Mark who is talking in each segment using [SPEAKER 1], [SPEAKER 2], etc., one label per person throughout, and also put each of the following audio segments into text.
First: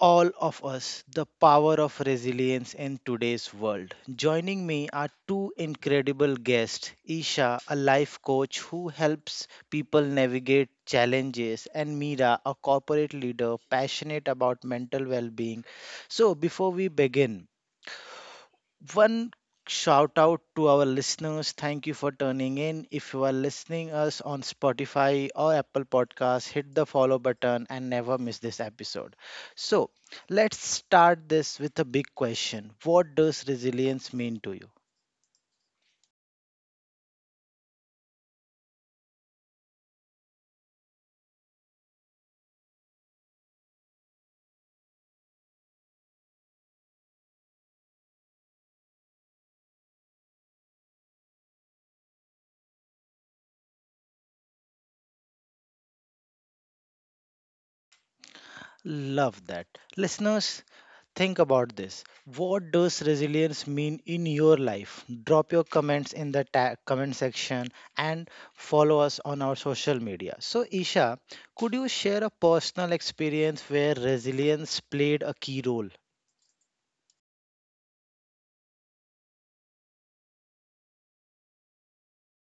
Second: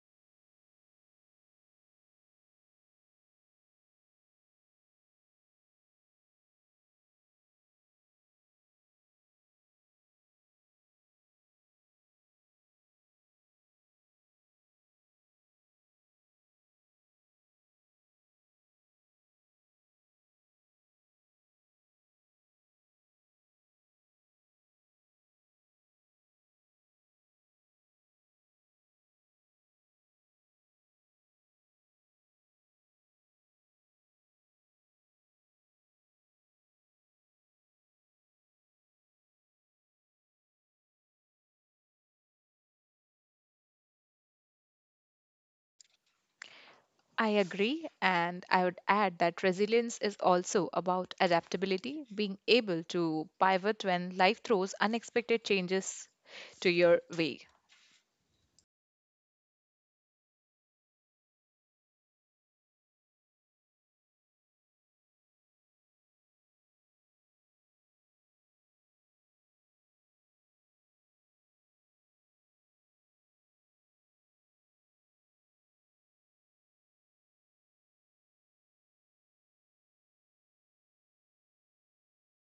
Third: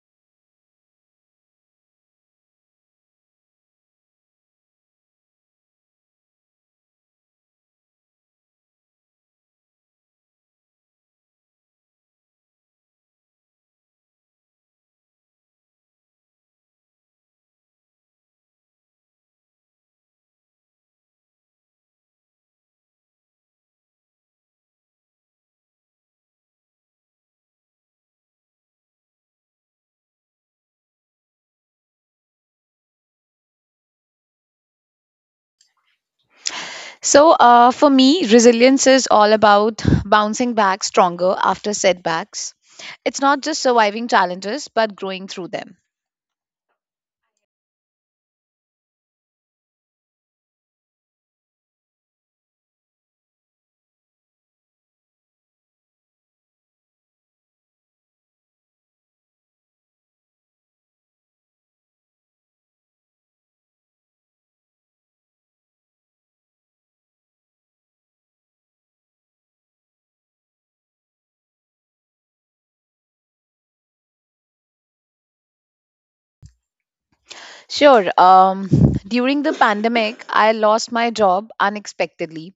[SPEAKER 1] all of us, the power of resilience in today's world. Joining me are two incredible guests, Isha, a life coach who helps people navigate challenges, and Meera, a corporate leader passionate about mental well being. So, before we begin, one shout out to our listeners, thank you for turning in. If you are listening us on Spotify or Apple Podcasts, hit the follow button and never miss this episode. So let's start this with a big question, what does resilience mean to you?
[SPEAKER 2] For me, resilience is all about bouncing back stronger after setbacks. It's not just surviving challenges, but growing through them.
[SPEAKER 3] I agree, and I would add that resilience is also about adaptability, being able to pivot when life throws unexpected changes to your way.
[SPEAKER 1] Love that. Listeners, think about this. What does resilience mean in your life? Drop your comments in the comment section and follow us on our social media. So, Isha, could you share a personal experience where resilience played a key role?
[SPEAKER 2] Sure. During the pandemic, I lost my job unexpectedly.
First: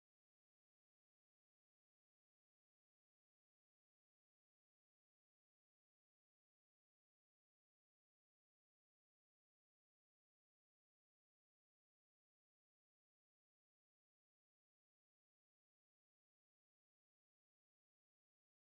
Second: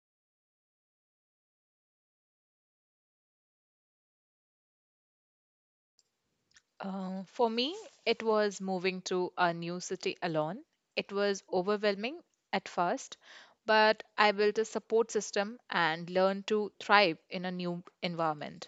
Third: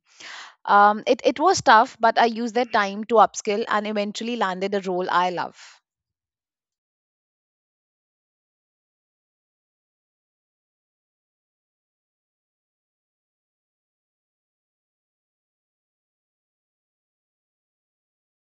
[SPEAKER 2] It was tough, but I used that time to upskill and eventually landed a role I love.
[SPEAKER 3] For me, it was moving to a new city alone. It was overwhelming at first, but I built a support system and learned to thrive in a new environment.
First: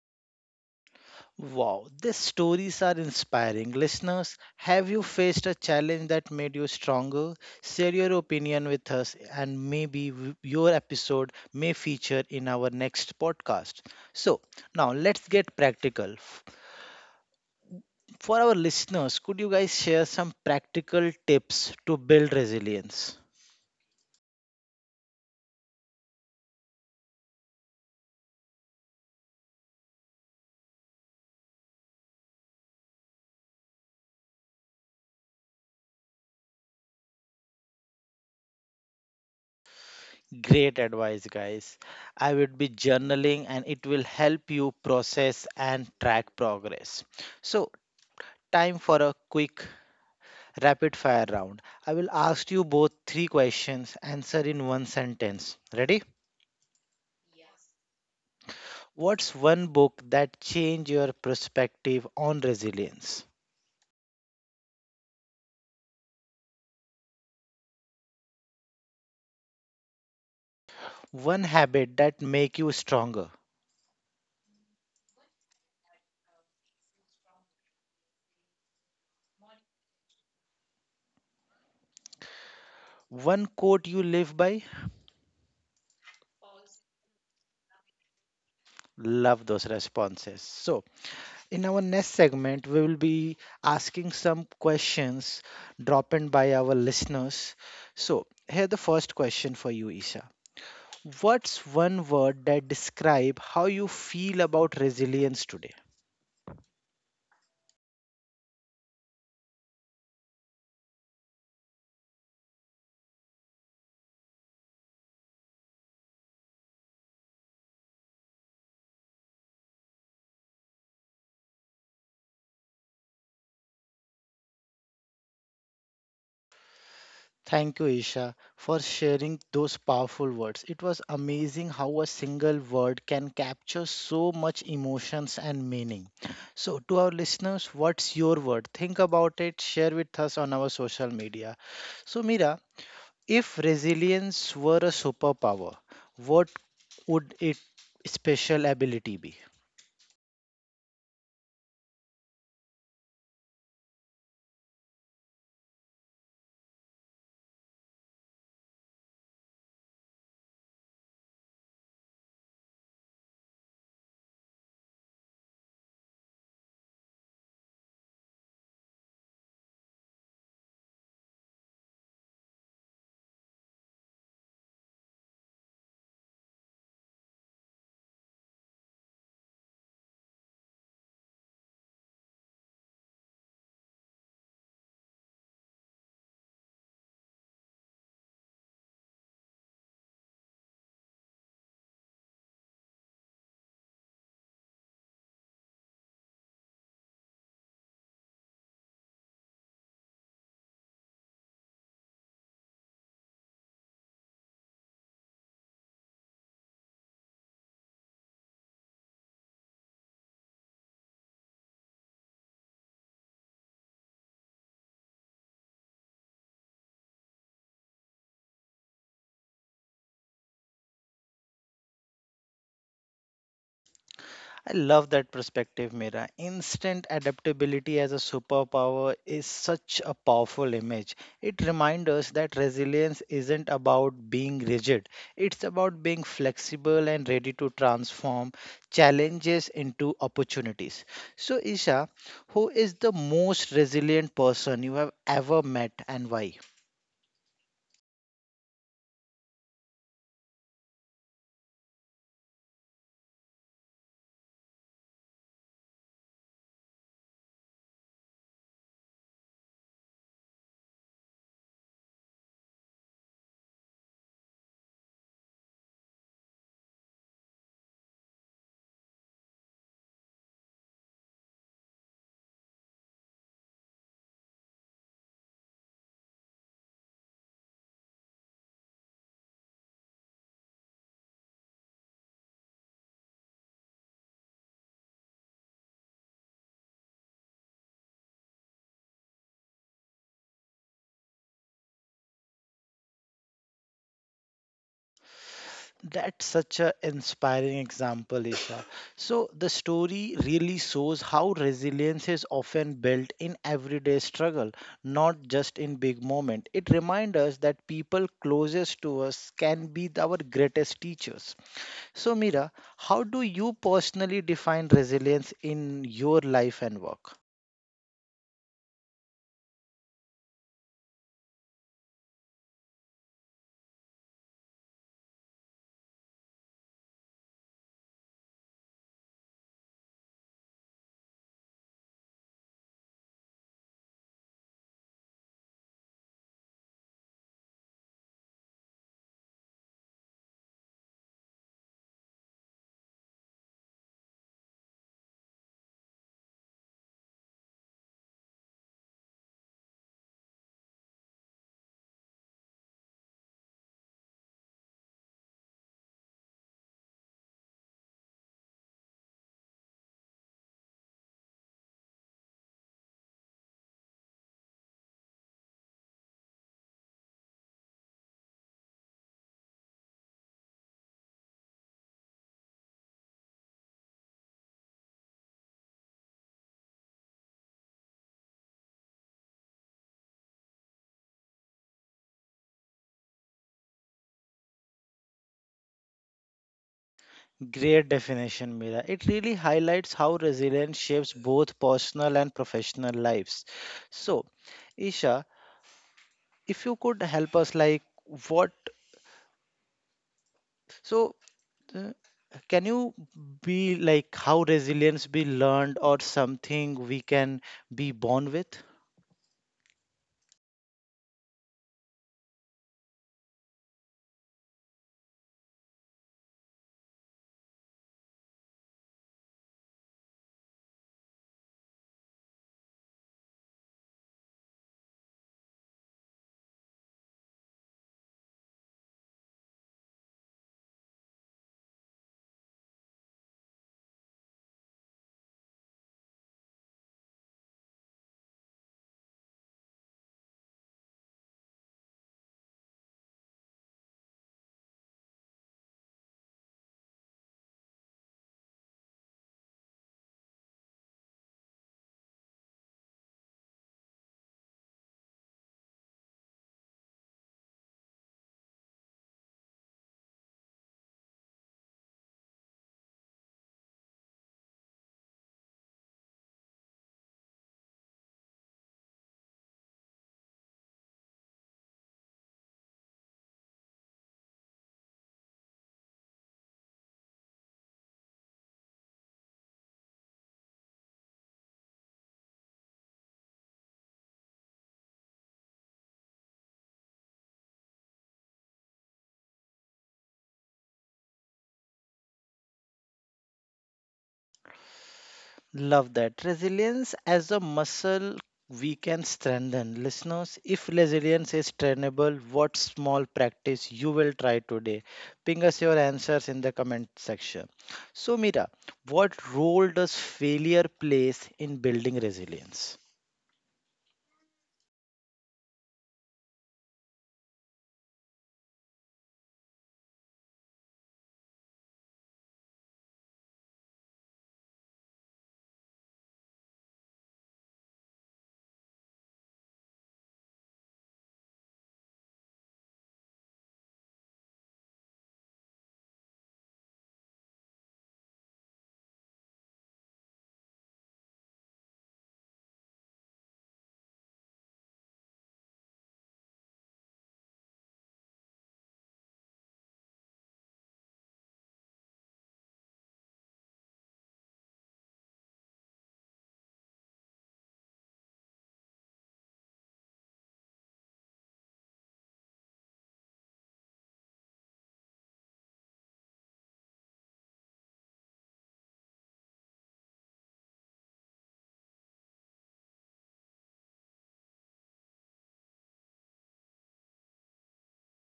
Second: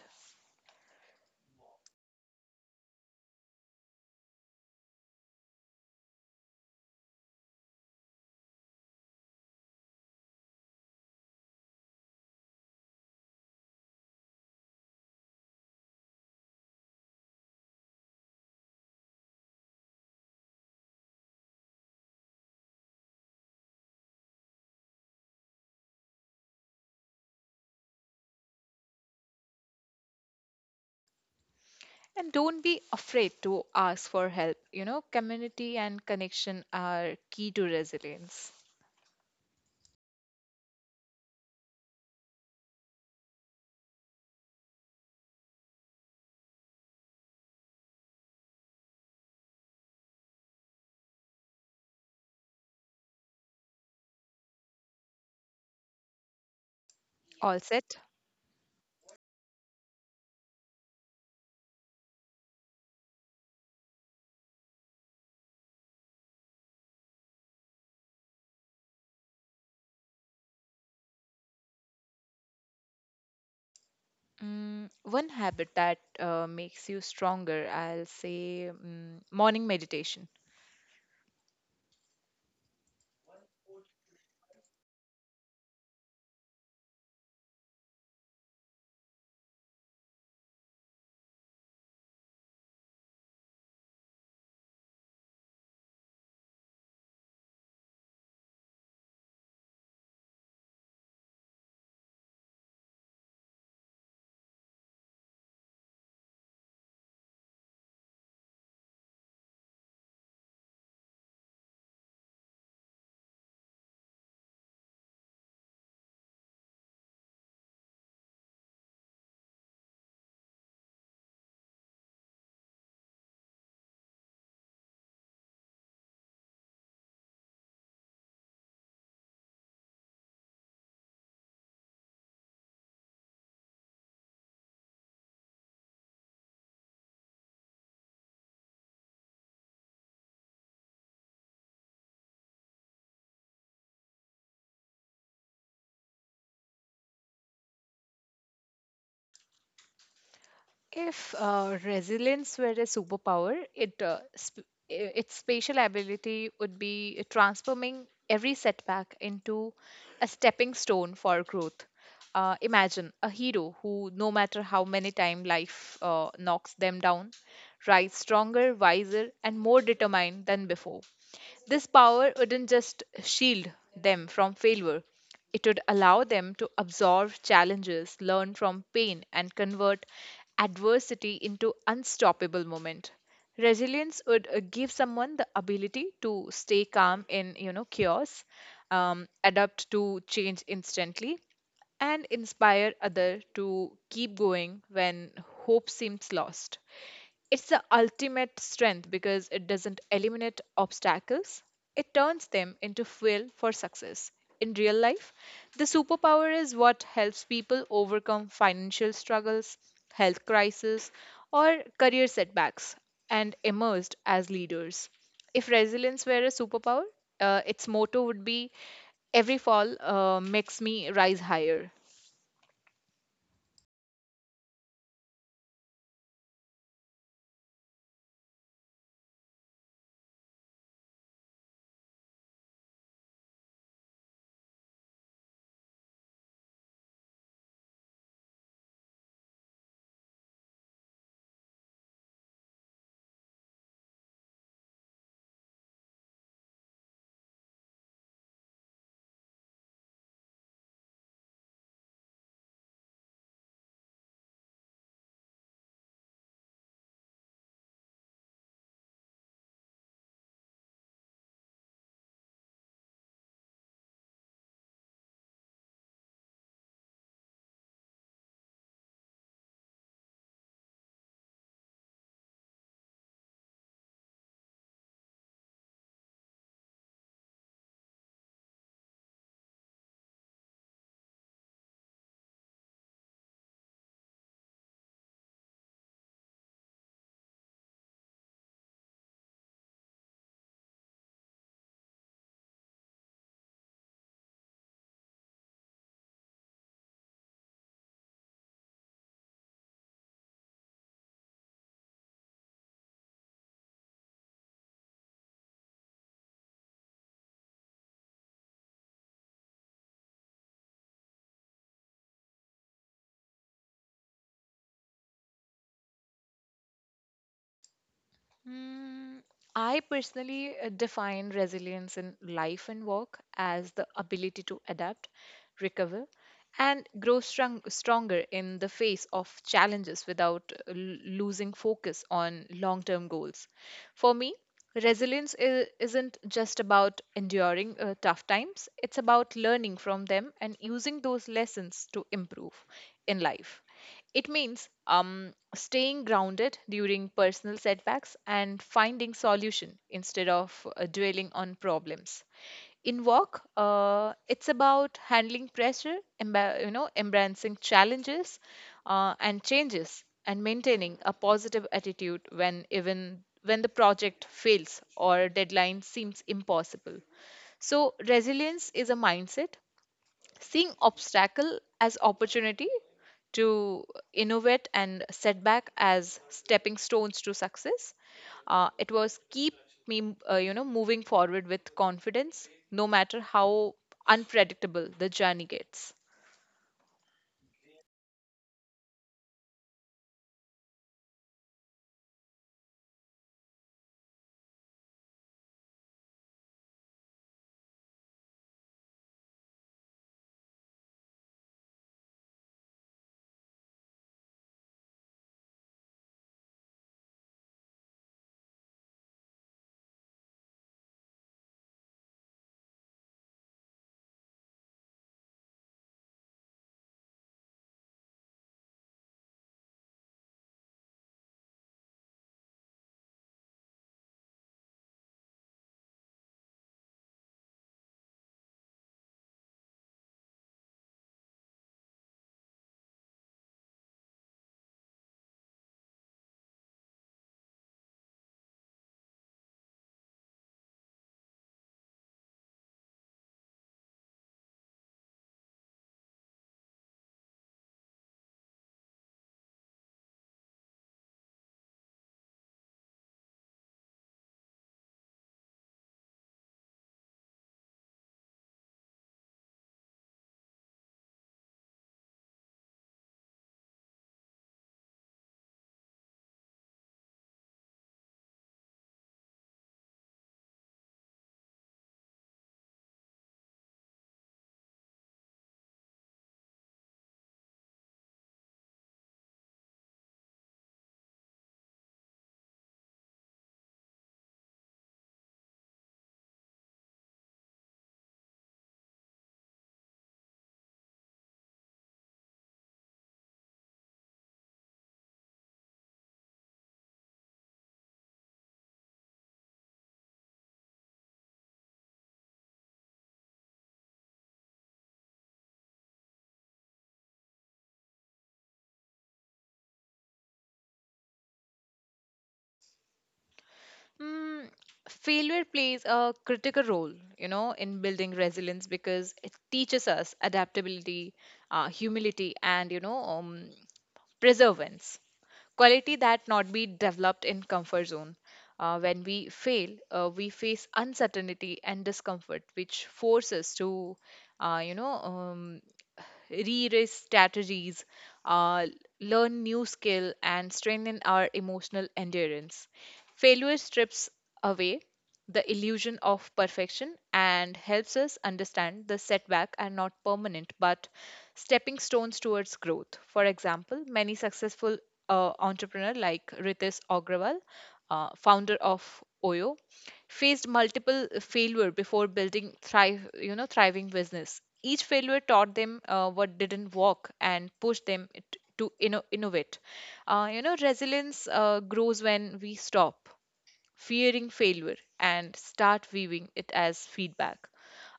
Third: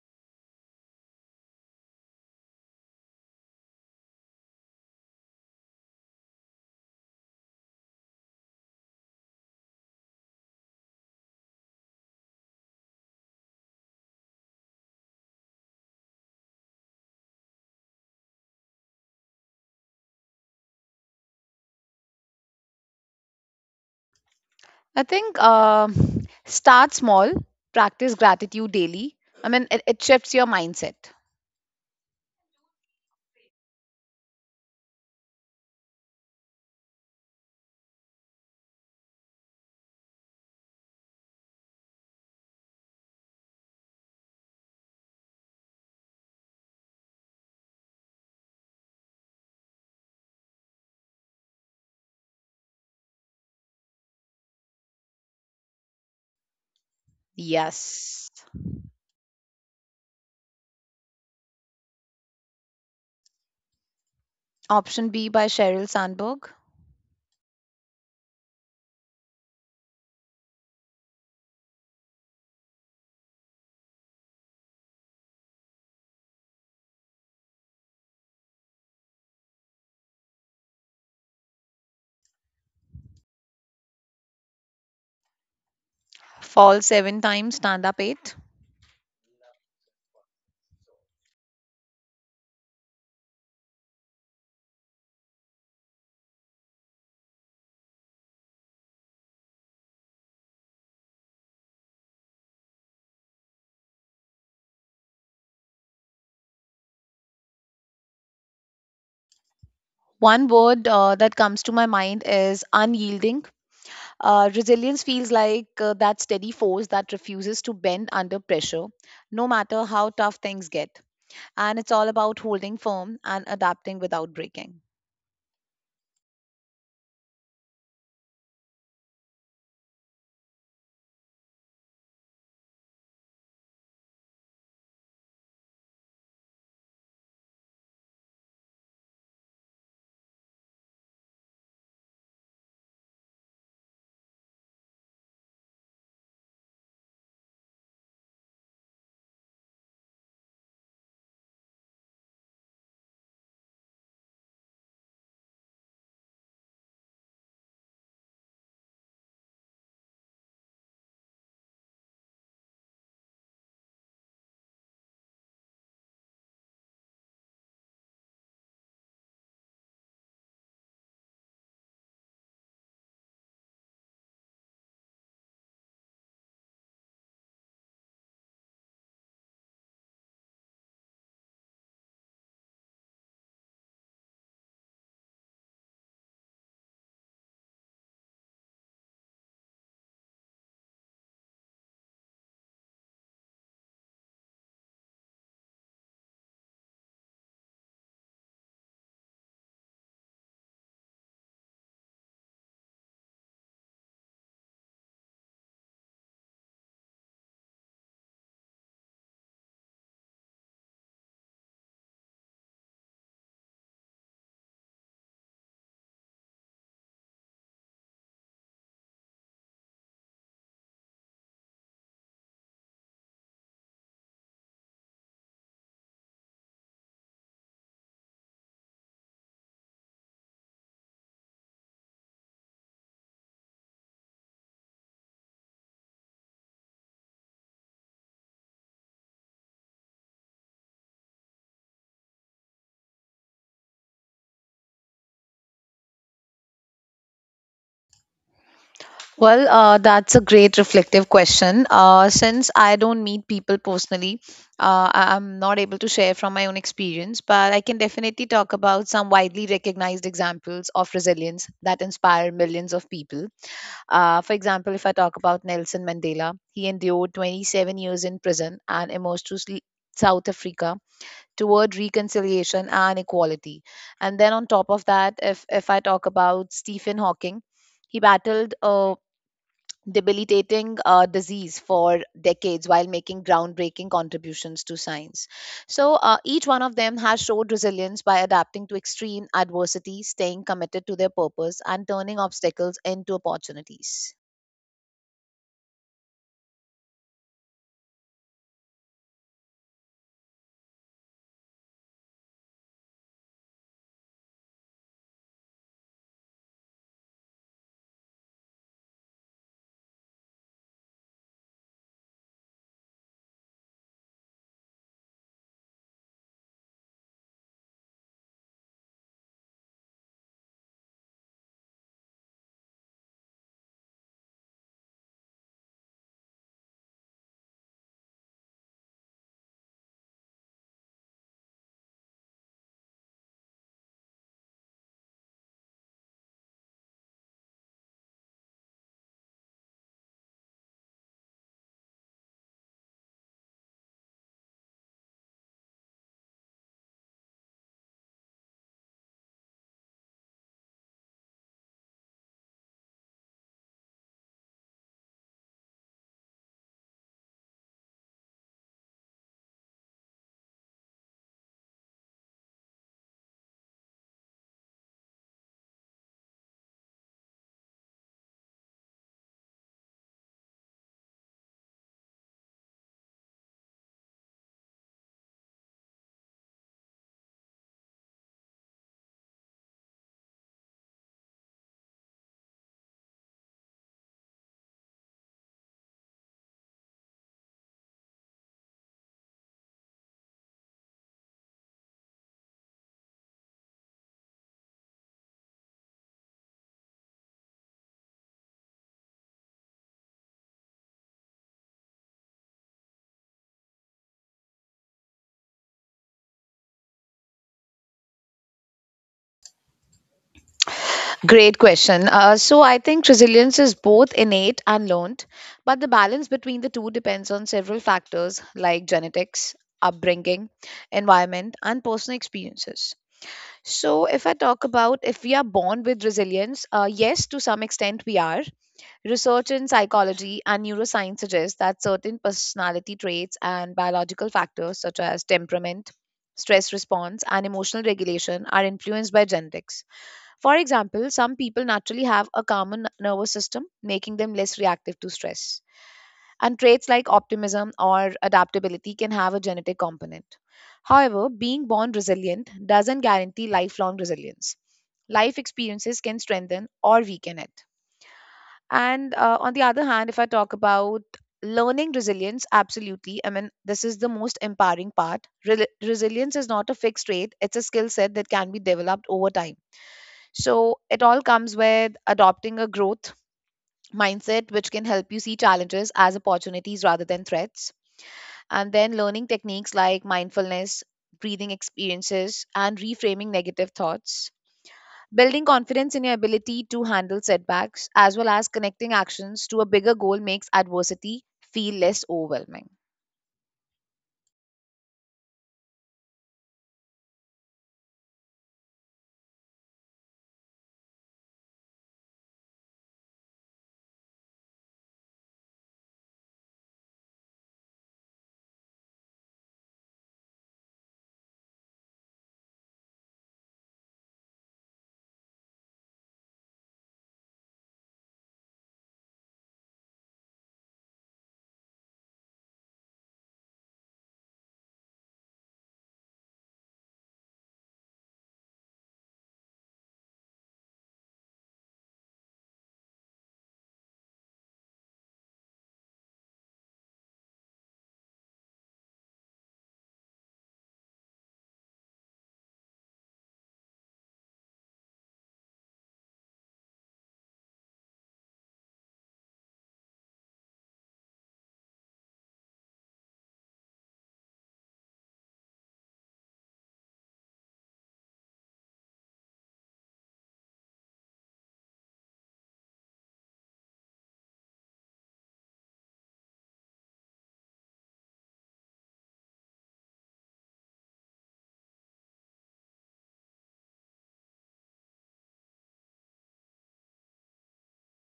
[SPEAKER 1] Wow, these stories are inspiring. Listeners, have you faced a challenge that made you stronger? Share your opinion with us, and maybe your episode may feature in our next podcast. So, now let's get practical. For our listeners, could you guys share some practical tips to build resilience?
[SPEAKER 2] I think start small, practice gratitude daily. I mean, it shifts your mindset.
[SPEAKER 3] And don't be afraid to ask for help. Community and connection are key to resilience.
[SPEAKER 1] Great advice, guys. I would be journaling, and it will help you process and track progress. So, time for a quick rapid fire round. I will ask you both three questions, answer in one sentence. Ready?
[SPEAKER 3] All set.
[SPEAKER 2] Yes.
[SPEAKER 1] What's one book that changed your perspective on resilience?
[SPEAKER 2] Option B by Sheryl Sandberg.
[SPEAKER 1] One habit that make you stronger?
[SPEAKER 3] One habit that makes you stronger, I'll say morning meditation.
[SPEAKER 1] One quote you live by?
[SPEAKER 2] Fall seven times, stand up eight.
[SPEAKER 1] Love those responses. So, in our next segment, we will be asking some questions dropped in by our listeners. So, here the first question for you, Isha. What's one word that describe how you feel about resilience today?
[SPEAKER 2] One word that comes to my mind is unyielding. Resilience feels like that steady force that refuses to bend under pressure, no matter how tough things get. And it's all about holding firm and adapting without breaking.
[SPEAKER 1] Thank you, Isha, for sharing those powerful words. It was amazing how a single word can capture so much emotions and meaning. So, to our listeners, what's your word? Think about it, share with us on our social media. So, Mira, if resilience were a superpower, what would its special ability be?
[SPEAKER 3] If resilience were a superpower, its spatial ability would be transforming every setback into a stepping stone for growth. Imagine a hero who, no matter how many times life knocks them down, rise stronger, wiser, and more determined than before. This power wouldn't just shield them from failure, it would allow them to absorb challenges, learn from pain, and convert adversity into unstoppable moment. Resilience would give someone the ability to stay calm in chaos, adapt to change instantly, and inspire other to keep going when hope seems lost. It's the ultimate strength because it doesn't eliminate obstacles, it turns them into fuel for success. In real life, the superpower is what helps people overcome financial struggles, health crises, or career setbacks, and emerged as leaders. If resilience were a superpower, its motto would be every fall makes me rise higher.
[SPEAKER 1] I love that perspective, Mira. Instant adaptability as a superpower is such a powerful image. It reminds us that resilience isn't about being rigid, it's about being flexible and ready to transform challenges into opportunities. So, Isha, who is the most resilient person you have ever met and why?
[SPEAKER 2] Well, that's a great reflective question. Since I don't meet people personally, I'm not able to share from my own experience, but I can definitely talk about some widely recognized examples of resilience that inspire millions of people. For example, if I talk about Nelson Mandela, he endured 27 years in prison and emerged to South Africa toward reconciliation and equality. And then on top of that, if I talk about Stephen Hawking, he battled debilitating disease for decades while making groundbreaking contributions to science. So, each one of them has showed resilience by adapting to extreme adversity, staying committed to their purpose, and turning obstacles into opportunities.
[SPEAKER 1] That's such an inspiring example, Isha. So, the story really shows how resilience is often built in everyday struggle, not just in big moments. It reminds us that people closest to us can be the- our greatest teachers. So, Mira, how do you personally define resilience in your life and work?
[SPEAKER 3] Mm, I personally define resilience in life and work as the ability to adapt, recover, and stronger in the face of challenges without losing focus on long term goals. For me, resilience isn't just about enduring tough times, it's about learning from them and using those lessons to improve in life. It means staying grounded during personal setbacks and finding solution instead of dwelling on problems. In work, it's about handling pressure, embracing challenges and changes, and maintaining a positive attitude when even when the project fails or deadline seems impossible. So, resilience is a mindset, seeing obstacle as opportunity to innovate and setback as stepping stones to success. It was keep me moving forward with confidence no matter how unpredictable the journey gets.
[SPEAKER 1] Great definition, Mira. It really highlights how resilience shapes both personal and professional lives. So, Isha, if you could help us like what, so uh, can you be like, how resilience be learned or something we can be born with?
[SPEAKER 2] Great question. So, I think resilience is both innate and learned, but the balance between the two depends on several factors like genetics, upbringing, environment, and personal experiences. So, if I talk about if we are born with resilience, yes, to some extent we are. Research in psychology and neuroscience suggests that certain personality traits and biological factors such as temperament, stress response, and emotional regulation are influenced by genetics. For example, some people naturally have a calmer nervous system, making them less reactive to stress and traits like optimism or adaptability can have a genetic component. However, being born resilient doesn't guarantee lifelong resilience. Life experiences can strengthen or weaken it. And on the other hand, if I talk about learning resilience, absolutely. I mean, this is the most empowering part. Rel Resilience is not a fixed trait; it's a skill set that can be developed over time. So it all comes with adopting a growth mindset, which can help you see challenges as opportunities rather than threats, and then learning techniques like mindfulness, breathing experiences, and reframing negative thoughts. Building confidence in your ability to handle setbacks as well as connecting actions to a bigger goal makes adversity feel less overwhelming.
[SPEAKER 1] Love that, resilience as a muscle we can strengthen. Listeners, if resilience is trainable, what small practice you will try today? Ping us your answers in the comment section. So, Mira, what role does failure plays in building resilience?
[SPEAKER 3] Mm, Failure plays a critical role, in building resilience because it teaches us adaptability, humility, and perseverance. Quality that not be developed in comfort zone. When we fail, we face uncertainty and discomfort, which force us to, uh, you know, um, re-raise strategies, uh, learn new skill, and strengthen our emotional endurance. Failure strips away the illusion of perfection and helps us understand the setback are not permanent but stepping stones towards growth. For example, many successful entrepreneur like Ritesh Agrawal, founder of Oyo, faced multiple failure before building thriving business. Each failure taught them what didn't work and pushed them to innovate. Resilience grows when we stop fearing failure and start viewing it as feedback,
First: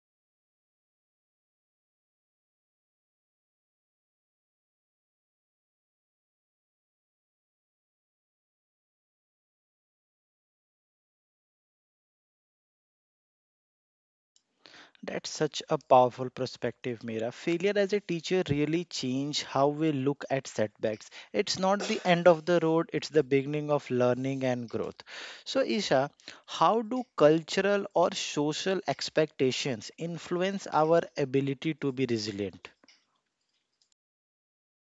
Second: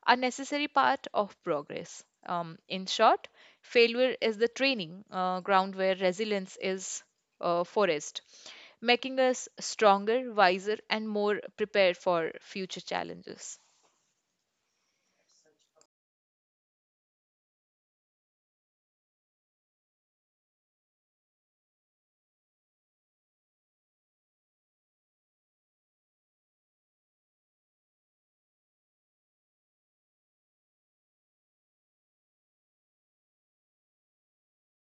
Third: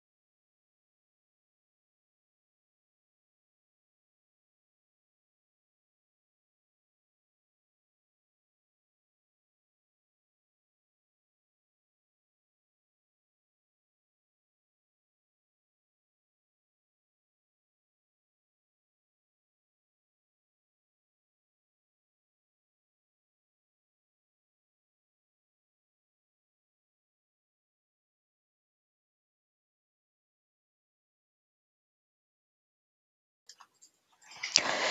[SPEAKER 3] a necessary part of progress. In short, failure is the training ground where resilience is forest, making us stronger, wiser, and more prepared for future challenges.
[SPEAKER 1] That's such a powerful perspective, Mira. Failure as a teacher really changed how we look at setbacks. It's not the end of the road, it's the beginning of learning and growth. So, Isha, how do cultural or social expectations influence our ability to be resilient?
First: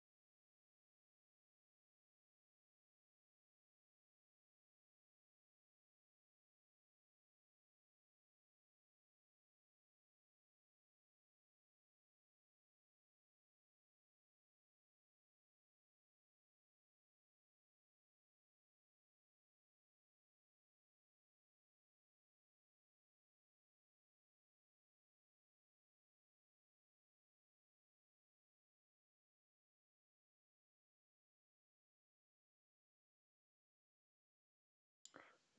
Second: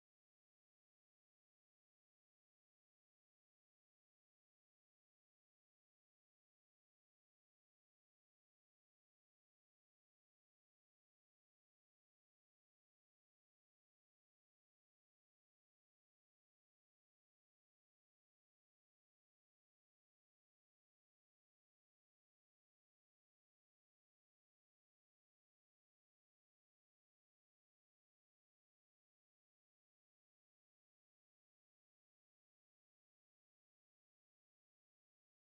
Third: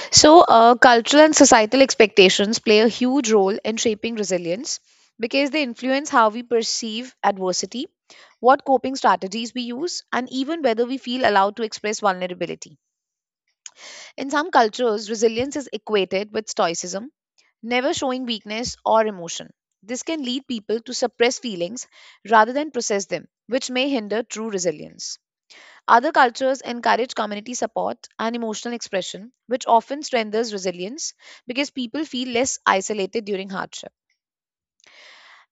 [SPEAKER 2] So, cultural and societal expectations play a huge role in shaping resilience because they influence how we perceive adversity, what coping strategies we use, and even whether we feel allowed to express vulnerability. In some cultures, resilience is equated with stoicism, never showing weakness or emotion. This can lead people to suppress feelings rather than process them, which may hinder true resilience. Other cultures encourage community support and emotional expression, which often strengthens resilience because people feel less isolated during hardship.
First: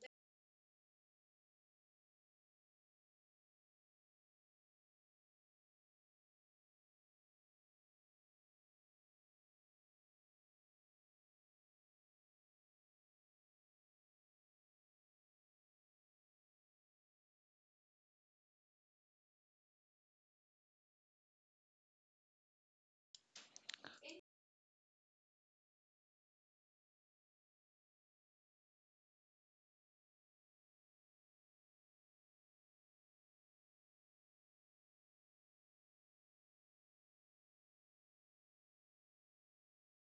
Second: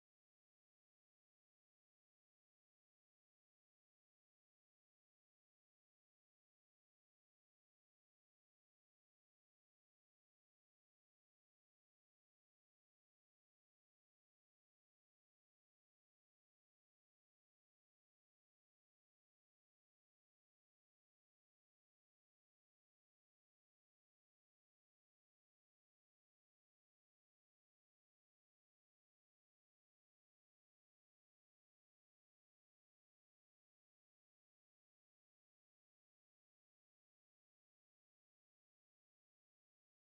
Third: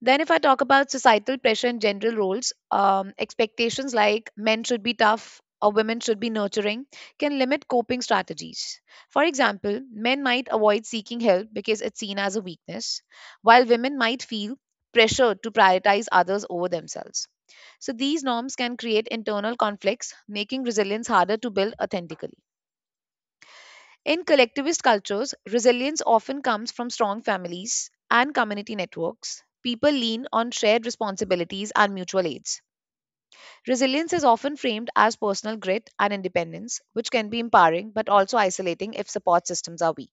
[SPEAKER 2] Then, if I talk about societal pressure and general roles, expectations like men should be tough or women should be nurturing can limit coping strategies. For example, men might avoid seeking help because it's seen as a weakness, while women might feel pressure to prioritize others over themselves. So, these norms can create internal conflicts, making resilience harder to build authentically. In collectivist cultures, resilience often comes from strong families and community networks. People lean on shared responsibilities and mutual aids. Resilience is often framed as personal grit and independence, which can be empowering but also isolating if support systems are weak.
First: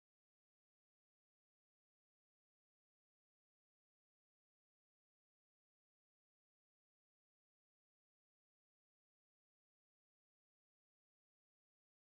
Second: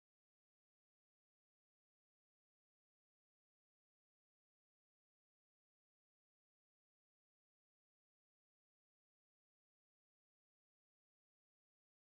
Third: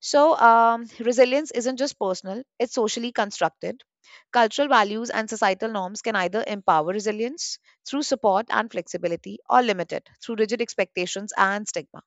[SPEAKER 2] So, resilience isn't just personal, it's socially constructed. Cultural values and societal norms can either empower resilience through support and flexibility or limit it through rigid expectations and stigma.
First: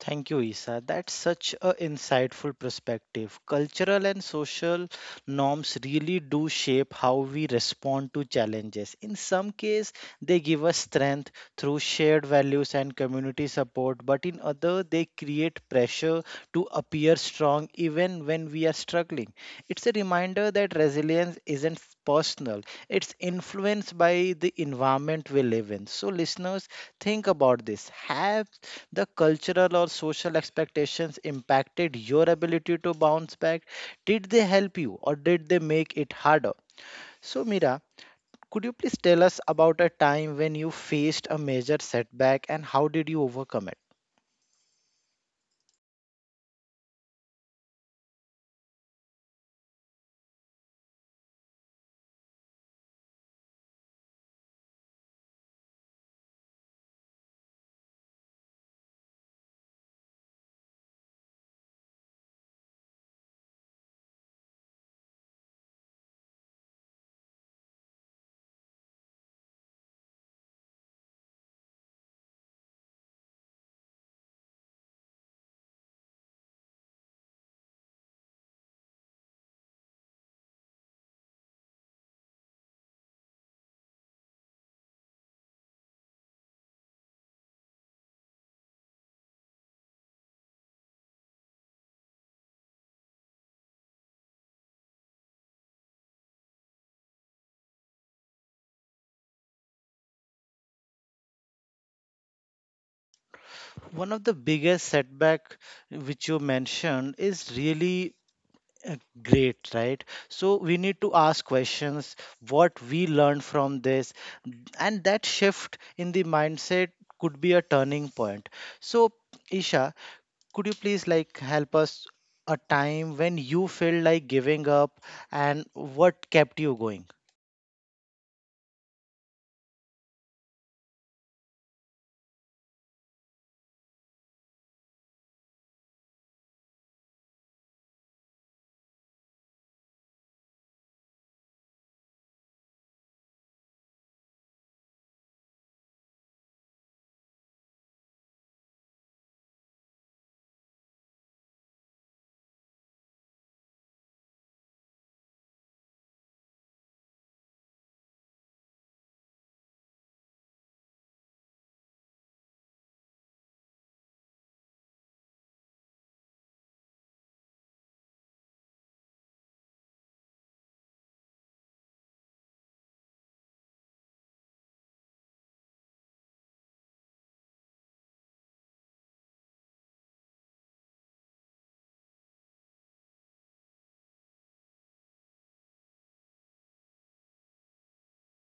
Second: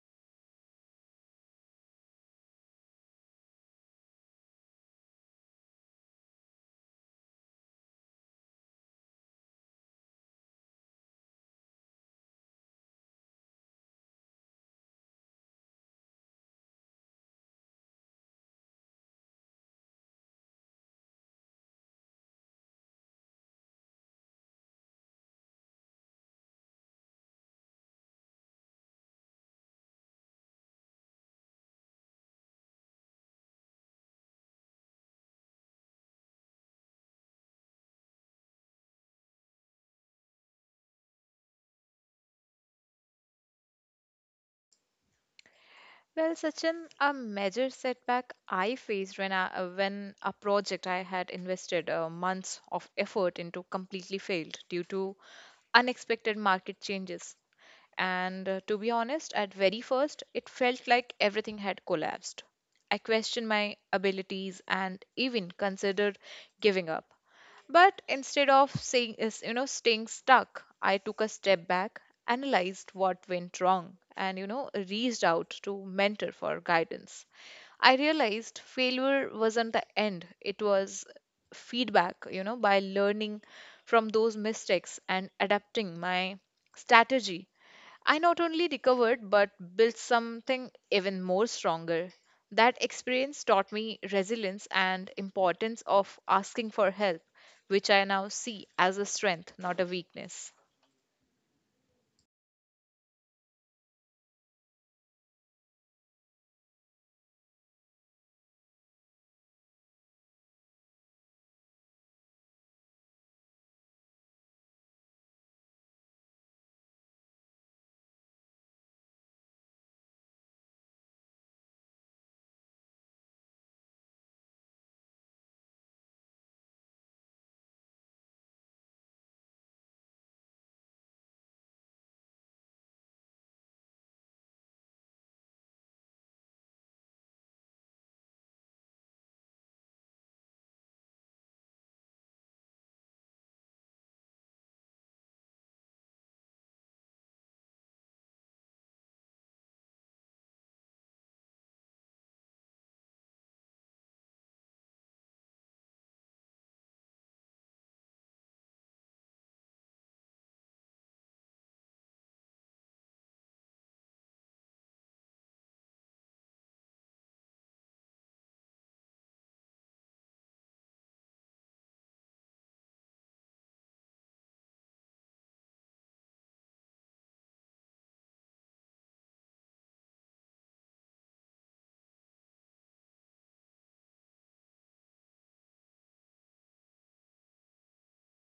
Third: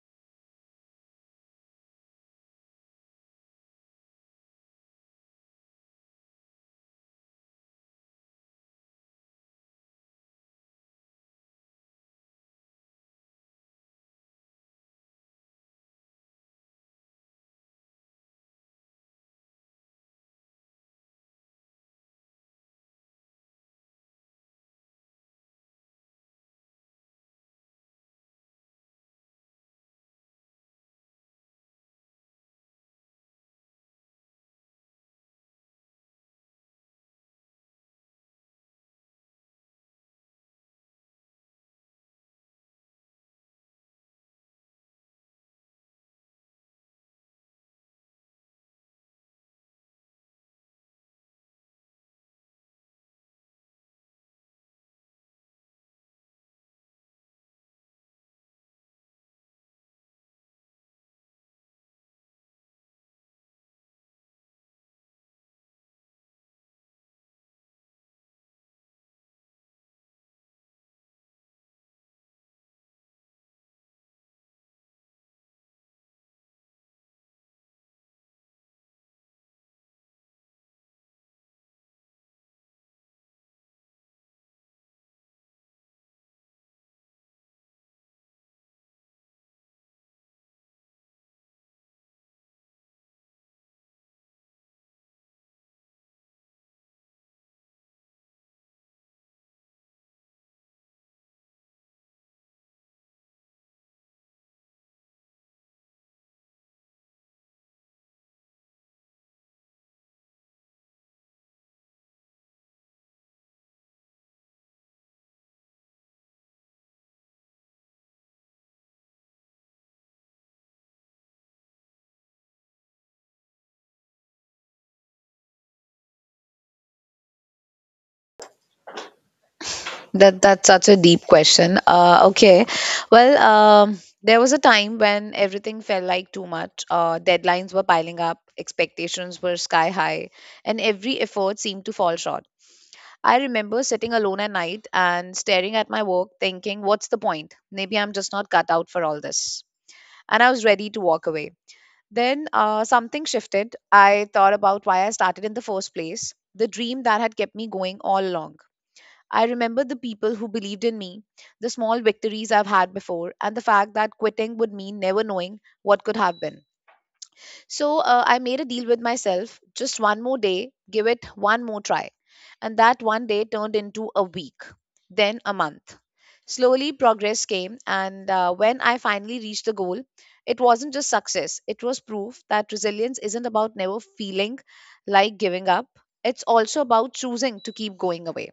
[SPEAKER 1] Thank you, Isa. That's such a insightful perspective. Cultural and social norms really do shape how we respond to challenges. In some cases, they give us strength through shared values and community support, but in other, they create pressure to appear strong even when we are struggling. It's a reminder that resilience isn't personal, it's influenced by the environment we live in. So, listeners, think about this. Have the cultural or social expectations impacted your ability to bounce back? Did they help you or did they make it harder? So, Mira, could you please tell us about a time when you faced a major setback and how did you overcome it?
[SPEAKER 3] Well, Sachin, a major setback I faced when a project I had invested months of effort into completely failed due to unexpected market changes. And to be honest, at very first, it felt like everything had collapsed. I questioned my abilities and even considered giving up. But instead of saying is, you know, staying stuck, I took a step back, analyzed what went wrong, and reached out to mentor for guidance. I realized failure wasn't the end. It was feedback. By learning from those mistakes and adapting my strategy, I not only recovered but built something even more stronger. That experience taught me resilience and importance of asking for help, which I now see as a strength, not a weakness.
[SPEAKER 1] One of the biggest setback which you mentioned is really, uh, great, right? So we need to ask questions what we learned from this, and that shift in the mindset could be a turning point. So, Isha, could you please like help us, a time when you felt like giving up and what kept you going?
[SPEAKER 2] That's such a deep question. Okay, well, there was a time when everything felt like too much. Deadlines were piling up, expectations were sky high, and every effort seemed to fall short. I remember sitting alone at night and staring at my work, thinking, "What's the point? Maybe I'm just not cut out for all this." And I was ready to walk away. Then something shifted. I thought about why I started in the first place, the dream that had kept me going all along. I remembered the people who believed in me, the small victories I've had before, and the fact that quitting would mean never knowing what could have been. So I made a deal with myself, just one more day, give it one more try. And that one day turned into a week, then a month. Slowly, progress came. And when I finally reached the goal, it wasn't just success, it was proof that resilience isn't about never feeling like giving up. It's also about choosing to keep going away.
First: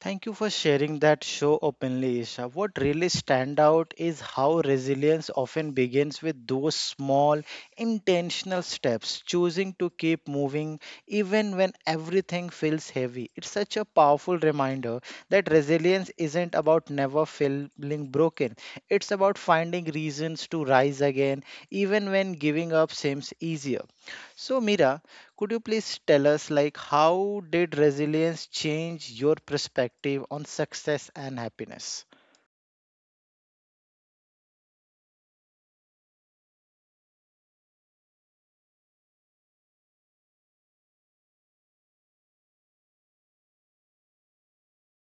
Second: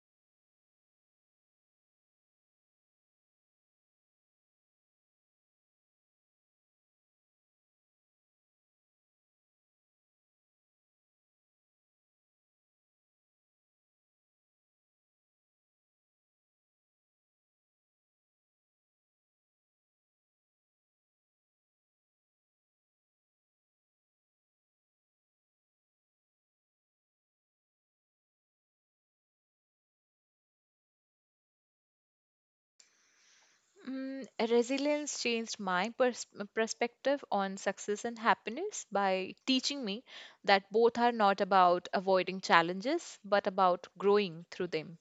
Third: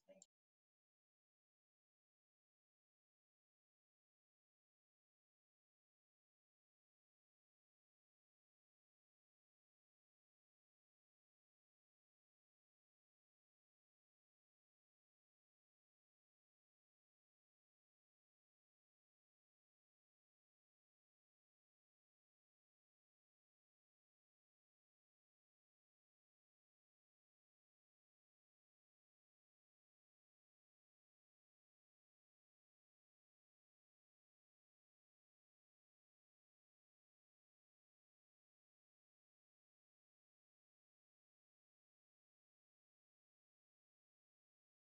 [SPEAKER 1] Thank you for sharing that so openly, Isha. What really stand out is how resilience often begins with those small, intentional steps, choosing to keep moving even when everything feels heavy. It's such a powerful reminder that resilience isn't about never feeling broken. It's about finding reasons to rise again, even when giving up seems easier. So, Mira, could you please tell us, like, how did resilience change your perspective on success and happiness?
[SPEAKER 3] Resilience changed my perspective on success and happiness by teaching me that both are not about avoiding challenges but about growing through them.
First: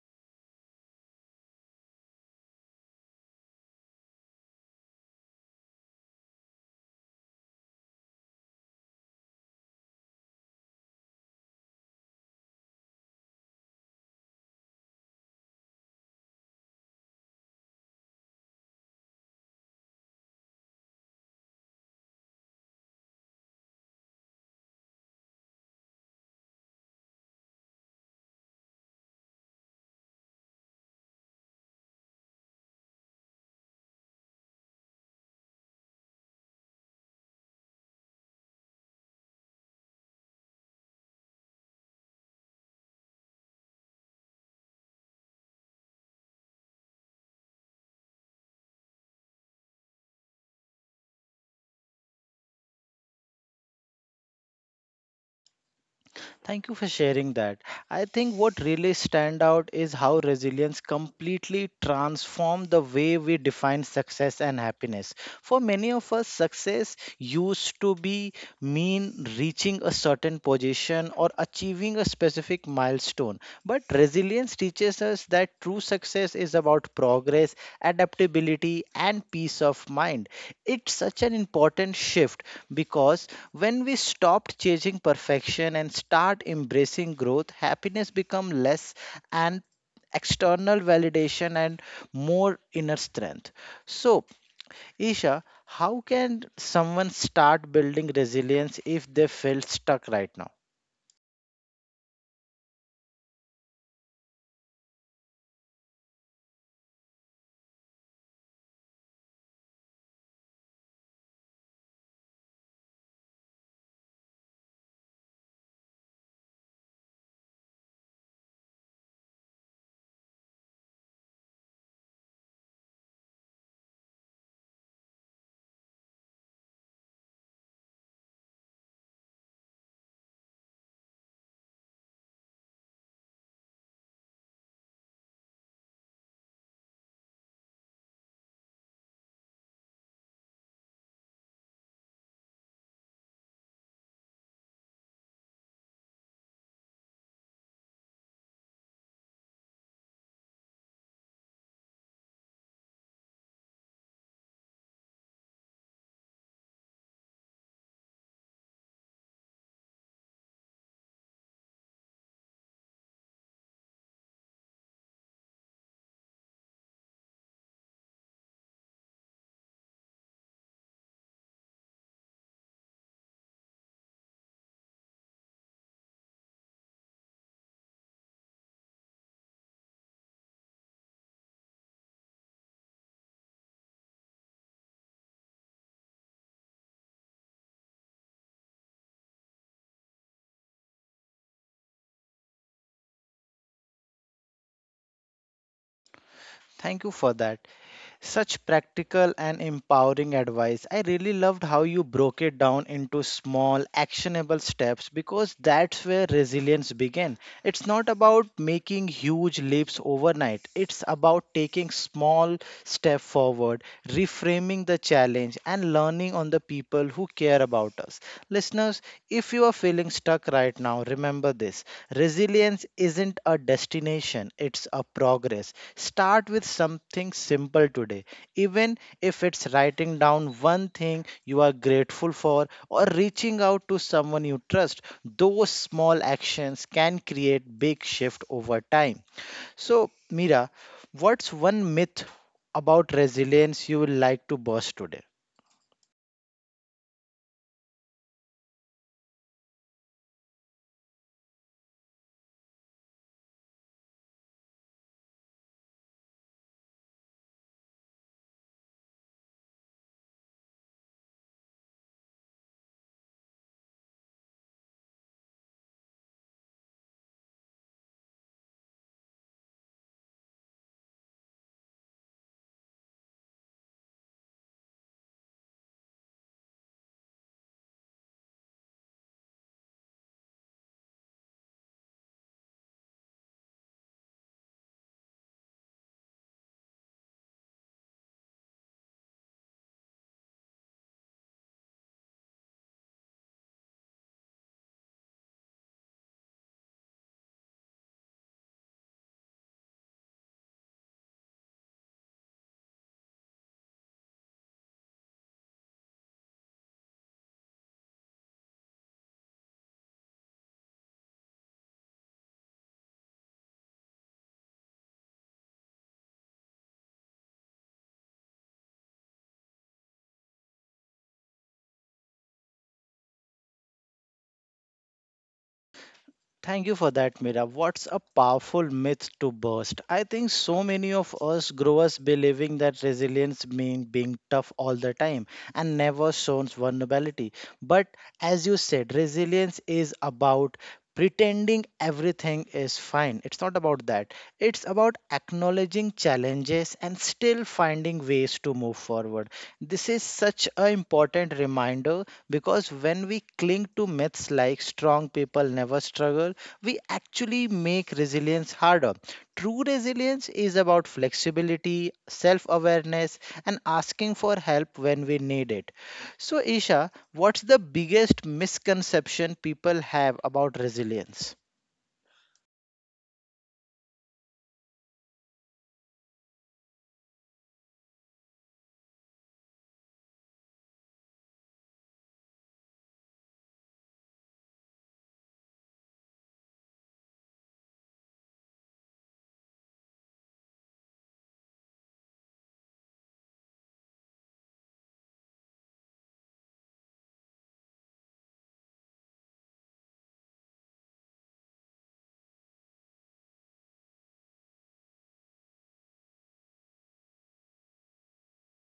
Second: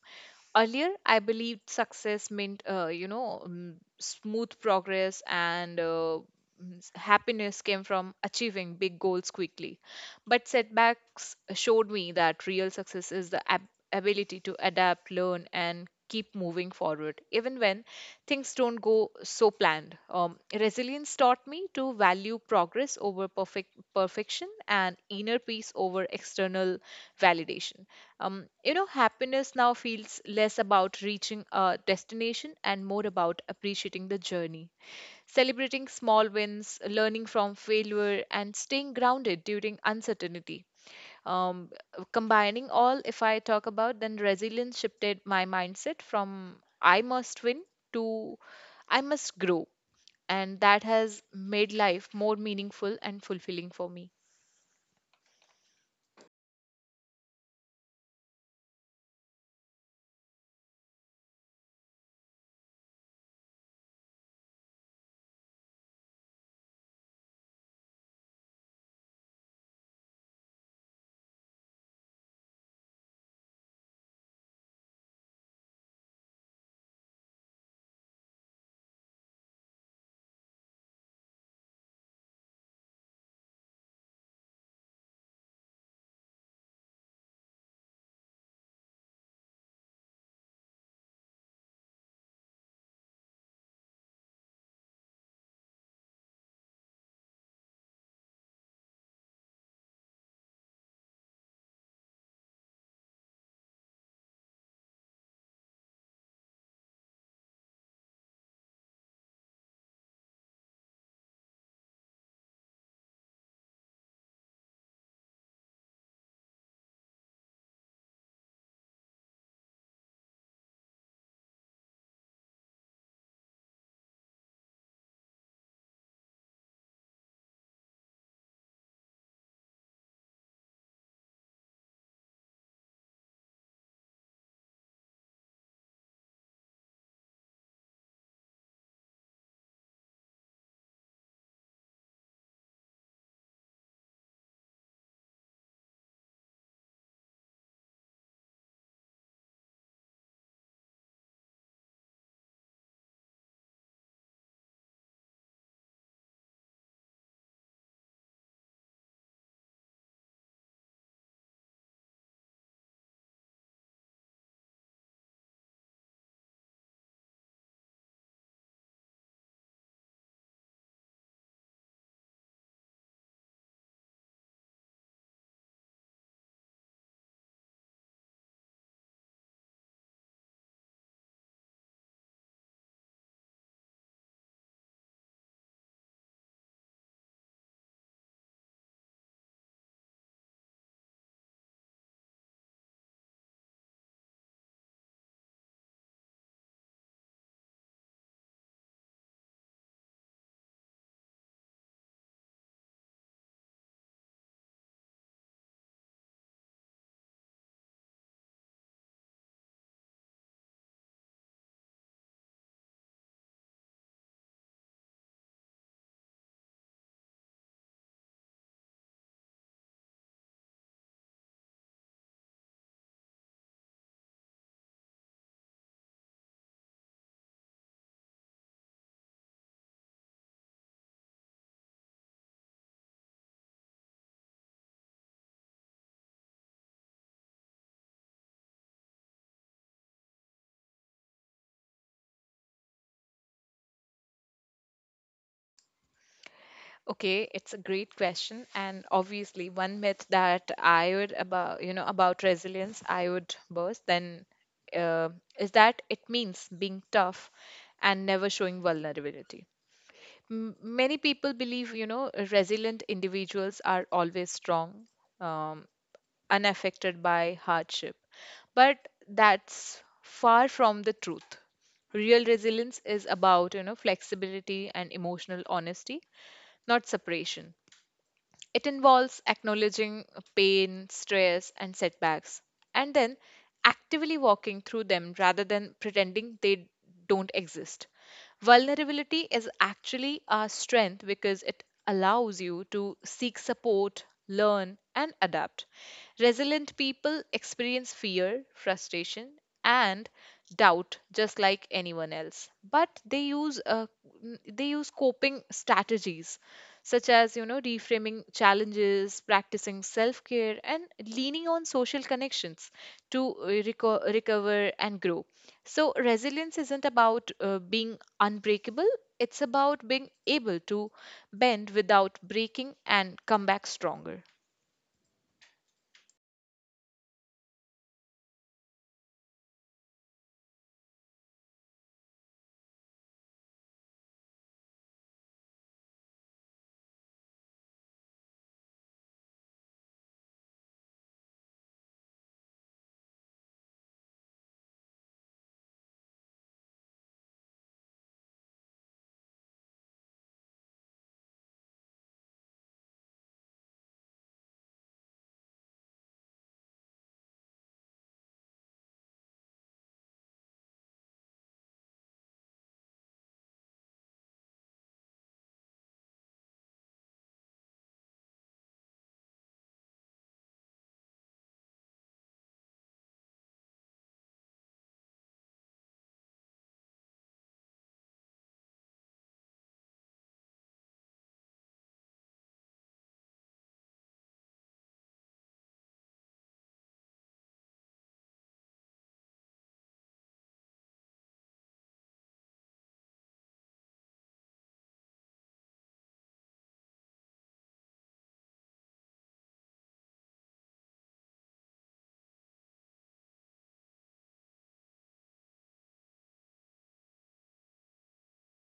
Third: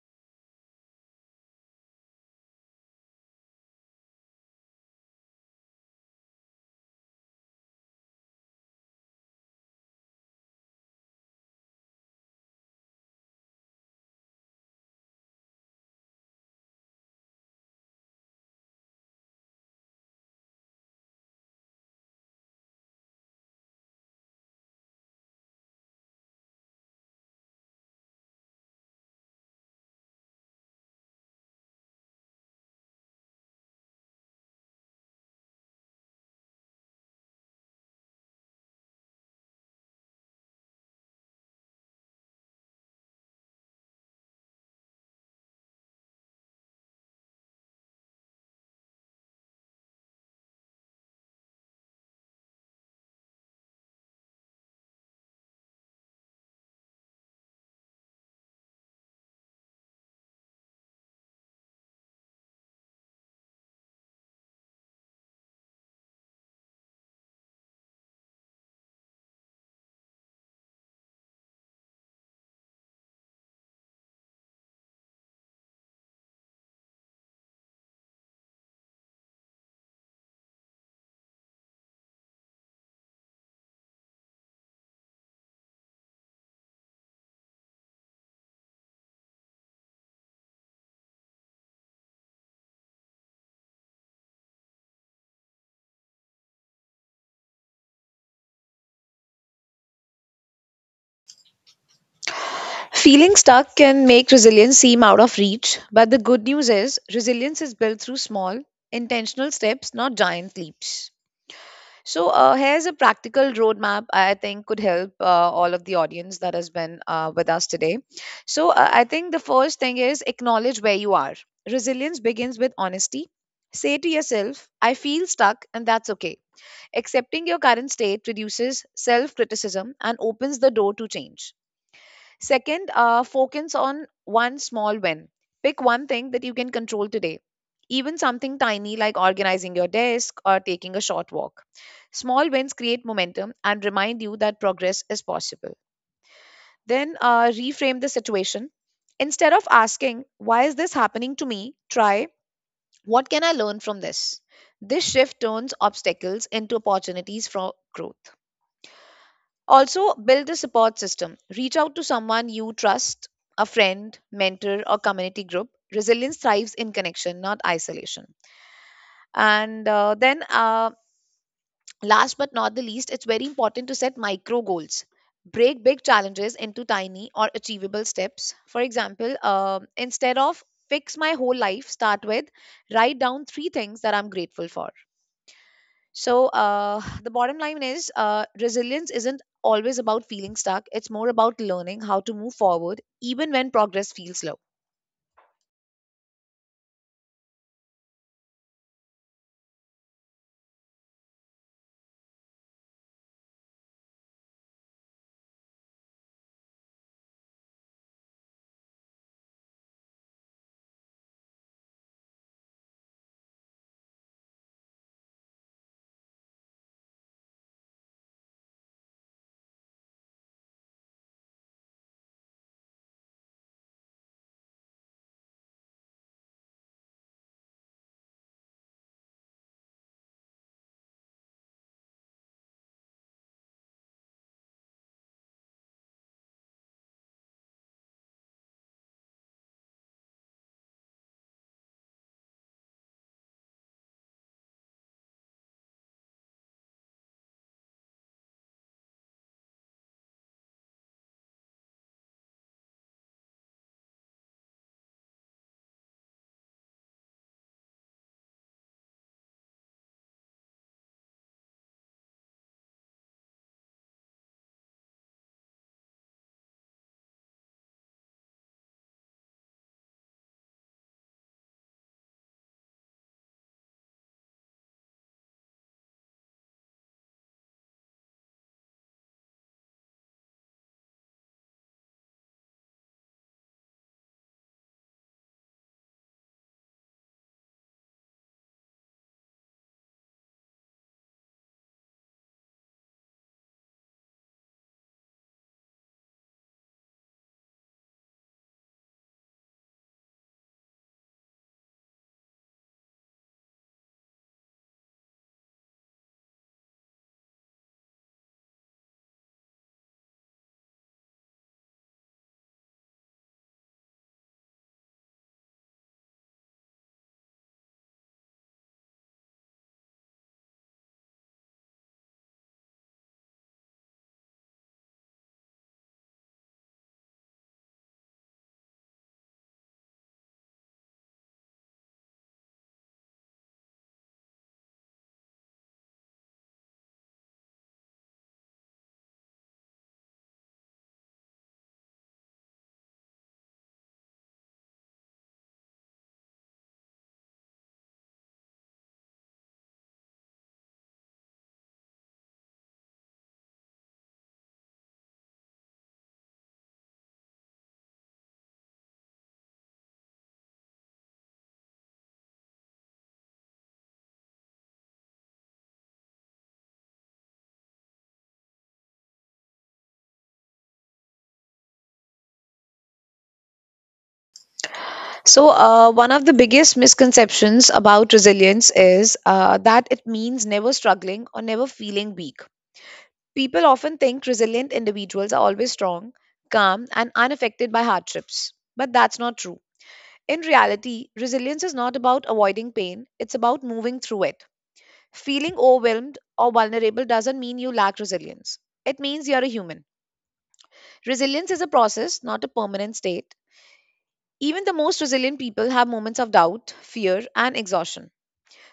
[SPEAKER 3] Earlier, I believed success meant, smooth progress and happiness came from achieving big goals quickly. But setbacks showed me that real success is the ability to adapt, learn, and keep moving forward, even when things don't go so planned. Resilience taught me to value progress over perfection and inner peace over external validation. Happiness now feels less about reaching a destination and more about appreciating the journey, celebrating small wins, learning from failure, and staying grounded during uncertainty. Um, Combining all, if I talk about, then resilience shifted my mindset from "I must win" to "I must grow." And that has made life more meaningful and fulfilling for me.
[SPEAKER 1] Thank you for sharing that. I think what really stand out is how resilience completely transformed the way we define success and happiness. For many of us, success used to be mean reaching a certain position or achieving a specific milestone, but resilience teaches us that true success is about progress, adaptability, and peace of mind. It's such an important shift because when we stopped chasing perfection and start embracing growth, happiness becomes less an external validation and more inner strength. So, Isha, how can someone start building resilience if they feel stuck right now?
[SPEAKER 2] Feeling stuck can make resilience seem out of reach, but the good news is resilience is built through small, intentional steps, not giant leaps. So here's a practical roadmap I think could help all of the audience that has been with us today. So, I think the first thing is acknowledge where you are. Resilience begins with honesty. Say to yourself, I feel stuck and that's okay. Accepting your current state reduces self criticism and opens the door to change. Second, focus on one small win. Pick one thing that you can control today, even something tiny like organizing your desk or taking a short walk. Small wins create momentum and remind you that progress is possible. Then reframe the situation. Instead of asking, why is this happening to me? Try, what can I learn from this? This shift turns obstacles into opportunities for growth. Also, build a support system. Reach out to someone you trust, a friend, mentor, or community group. Resilience thrives in connection, not isolation. And then, last but not the least, it's very important to set micro goals. Break big challenges into tiny or achievable steps. For example, instead of fix my whole life, start with write down three things that I'm grateful for. So, the bottom line is resilience isn't always about feeling stuck. It's more about learning how to move forward even when progress feels slow.
[SPEAKER 1] Thank you for that. Such practical and empowering advice. I really loved how you broke it down into small, actionable steps because that's where resilience began. It's not about making huge leaps overnight, it's about taking small steps step forward, reframing the challenge, and learning on the people who care about us. Listeners, if you are feeling stuck right now, remember this, resilience isn't a destination, it's a progress. Start with something simple today, even if it's writing down one thing you are grateful for or reaching out to someone you trust. Those small actions can create big shift over time. So, Mira, what's one myth about resilience you would like to burst today?
[SPEAKER 3] Okay, it's a great question, and obviously one myth that I would about you know about resilience I would burst then uh, is that it means being tough and never showing vulnerability. Many people believe resilient individuals are always strong, um, unaffected by hardship, but that's far from the truth. Real resilience is about flexibility and emotional honesty, not separation. It involves acknowledging pain, stress, and setbacks, and then actively walking through them rather than pretending they don't exist. Vulnerability is actually our strength because it allows you to seek support, learn, and adapt. Resilient people experience fear, frustration, and doubt just like anyone else, but they use they use coping strategies such as reframing challenges, practicing self care, and leaning on social connections to recover and grow. So resilience isn't about being unbreakable, it's about being able to bend without breaking and come back stronger.
[SPEAKER 1] Thank you for that, Mira. What's a powerful myth to burst? I think so many of us grow up believing that resilience means being tough all the time and never shows vulnerability. But as you said, resilience is about pretending everything is fine. It's not about that. It's about acknowledging challenges and still finding ways to move forward. This is such an important reminder because when we cling to myths like strong people never struggle, we actually make resilience harder. True resilience is about flexibility, self awareness, and asking for help when we need it. So, Isha, what's the biggest misconception people have about resilience?
[SPEAKER 2] So, one of the biggest misconceptions about resilience is that it means never struggling or never feeling weak. People often think resilient individuals are always strong, calm, and unaffected by hardships. But that's not true. In reality, resilience is not about avoiding pain, it's about moving through it. Feeling overwhelmed or vulnerable doesn't mean you lack resilience. It means you're a human. Resilience is a process, not a permanent state. Even the most resilient people have moments of doubt, fear, and exhaustion.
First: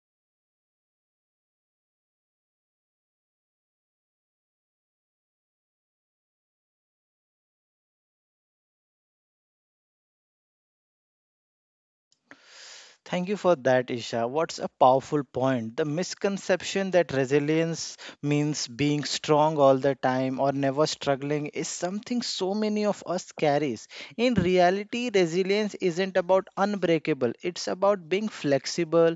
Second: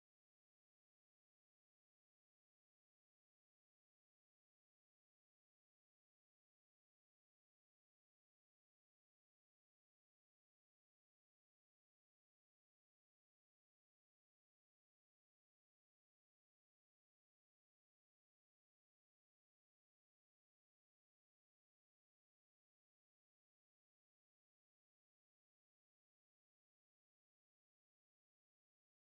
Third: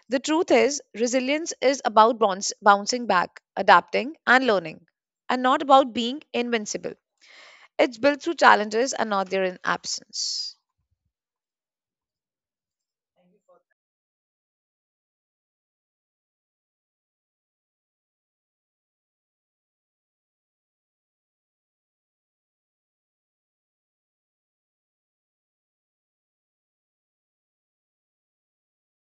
[SPEAKER 2] The truth is, resilience is about bouncing back, adapting, and learning, and not about being invincible. It's built through challenges and not their absence.
[SPEAKER 1] Thank you for that, Isha. What's a powerful point? The misconception that resilience means being strong all the time or never struggling is something so many of us carries. In reality, resilience isn't about unbreakable, it's about being flexible,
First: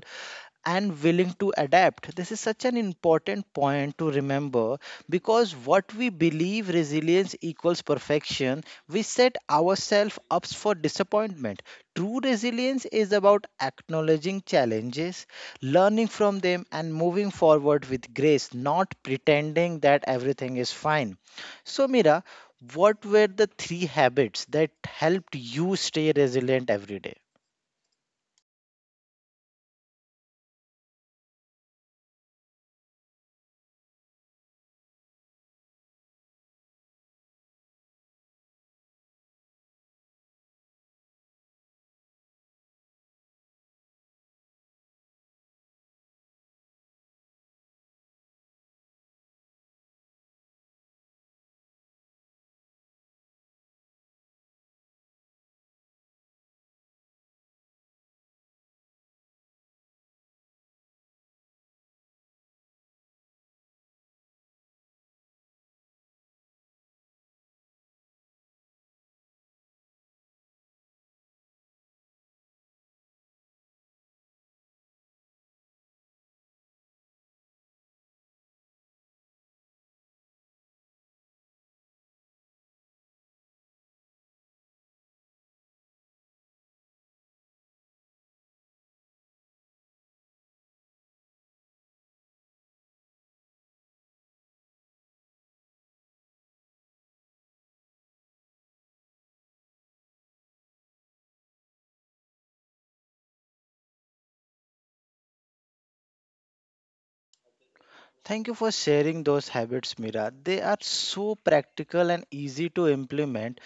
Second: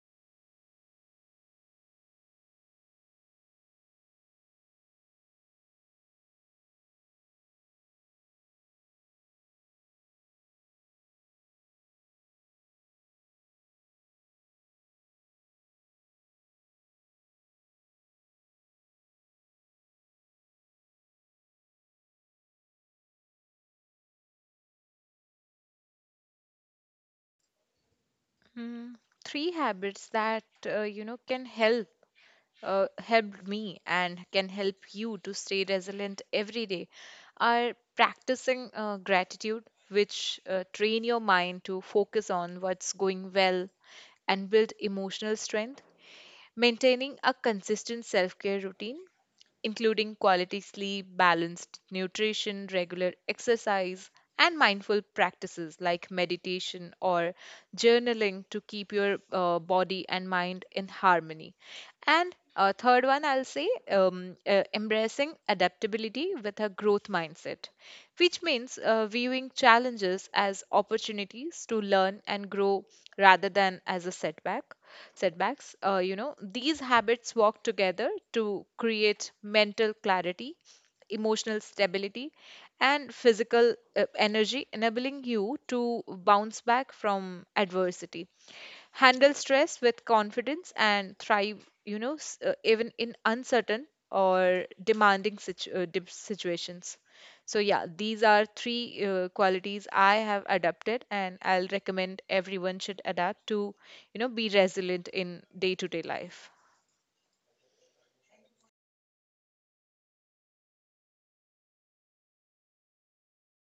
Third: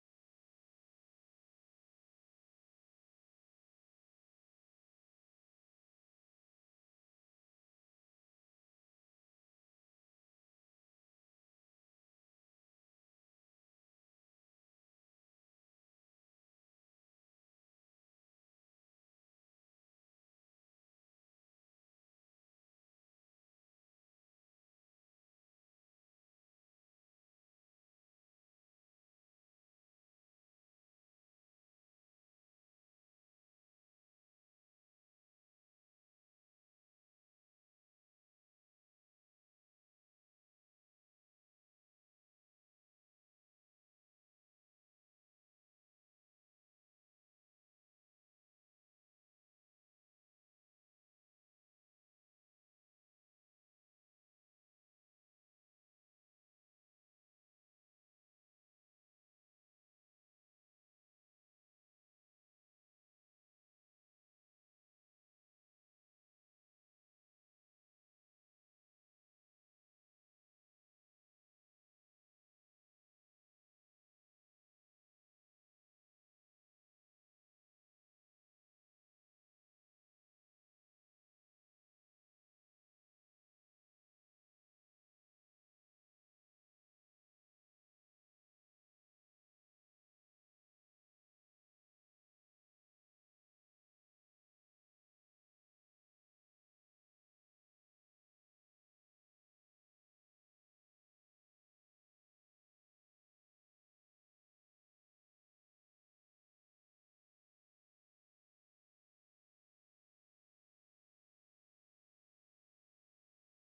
[SPEAKER 1] and willing to adapt. This is such an important point to remember because what we believe resilience equals perfection, we set ourselves up for disappointment. True resilience is about acknowledging challenges, learning from them, and moving forward with grace, not pretending that everything is fine. So, Mira, what were the three habits that helped you stay resilient every day?
[SPEAKER 3] Mm, Three habits that can help helped me and can help you to stay resilient every day are practicing gratitude, which train your mind to focus on what's going well and build emotional strength. Maintaining a consistent self care routine, including quality sleep, balanced nutrition, regular exercise, and mindful practices like meditation or journaling to keep your body and mind in harmony. And third one, I'll say embracing adaptability with a growth mindset, which means viewing challenges as opportunities to learn and grow rather than as a setback setbacks. These habits work together to create mental clarity, emotional stability, and physical energy, enabling you to bounce back from adversity, handle stress with confidence, and thrive, even in uncertain or demanding situations. So, yeah, these are three qualities I have adopted, and I'll recommend everyone should adapt to, be resilient in day to day life.
[SPEAKER 1] Thank you for sharing those habits, Mira. They are so practical and easy to implement.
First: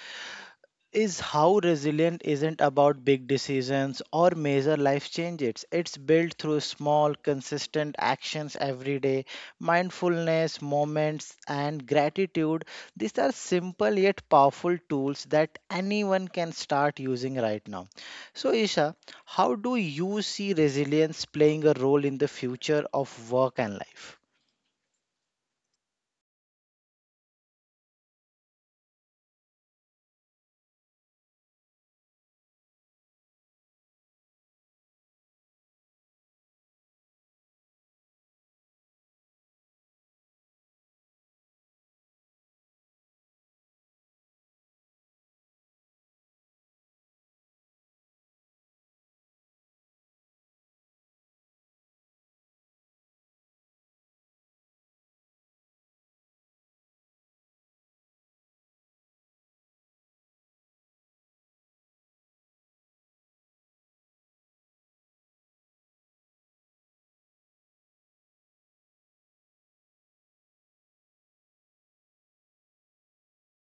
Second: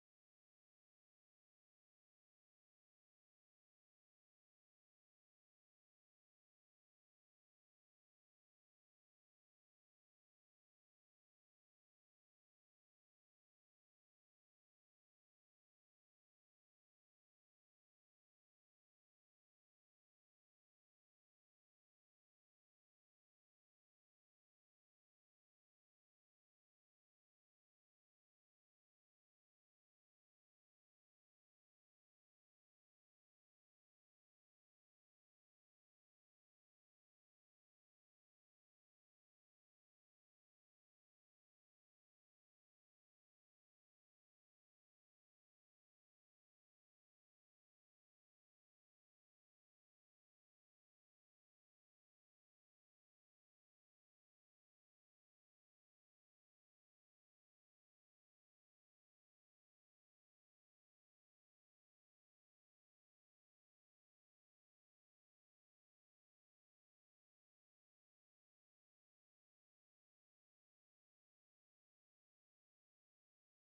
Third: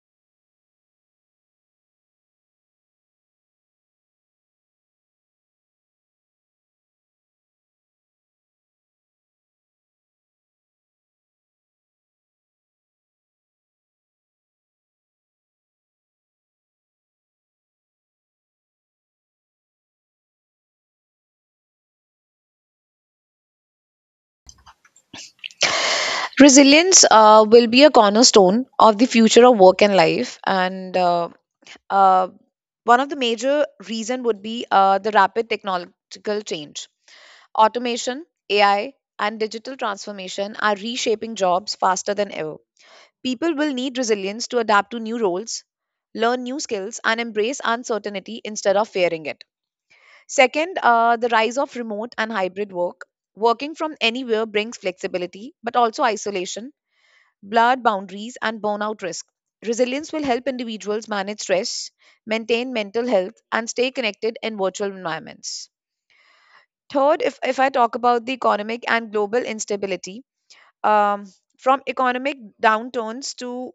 [SPEAKER 1] Is how resilient isn't about big decisions or major life changes. It's built through small, consistent actions every day, mindfulness, moments, and gratitude. These are simple yet powerful tools that anyone can start using right now. So, Isha, how do you see resilience playing a role in the future of work and life?
[SPEAKER 2] Resilience will be a cornerstone of the future of work and life, and Uh, one of the major reason would be the rapid technological change. Automation, AI, and digital transformation are reshaping jobs faster than ever. People will need resilience to adapt to new roles, learn new skills, and embrace uncertainty instead of fearing it. Second, the rise of remote and hybrid work. Working from anywhere brings flexibility, but also isolation, blurred boundaries, and burnout risk. Resilience will help individuals manage stress, maintain mental health, and stay connected in virtual environments. Third, if I talk about the economic and global instability, um, from economic downturns to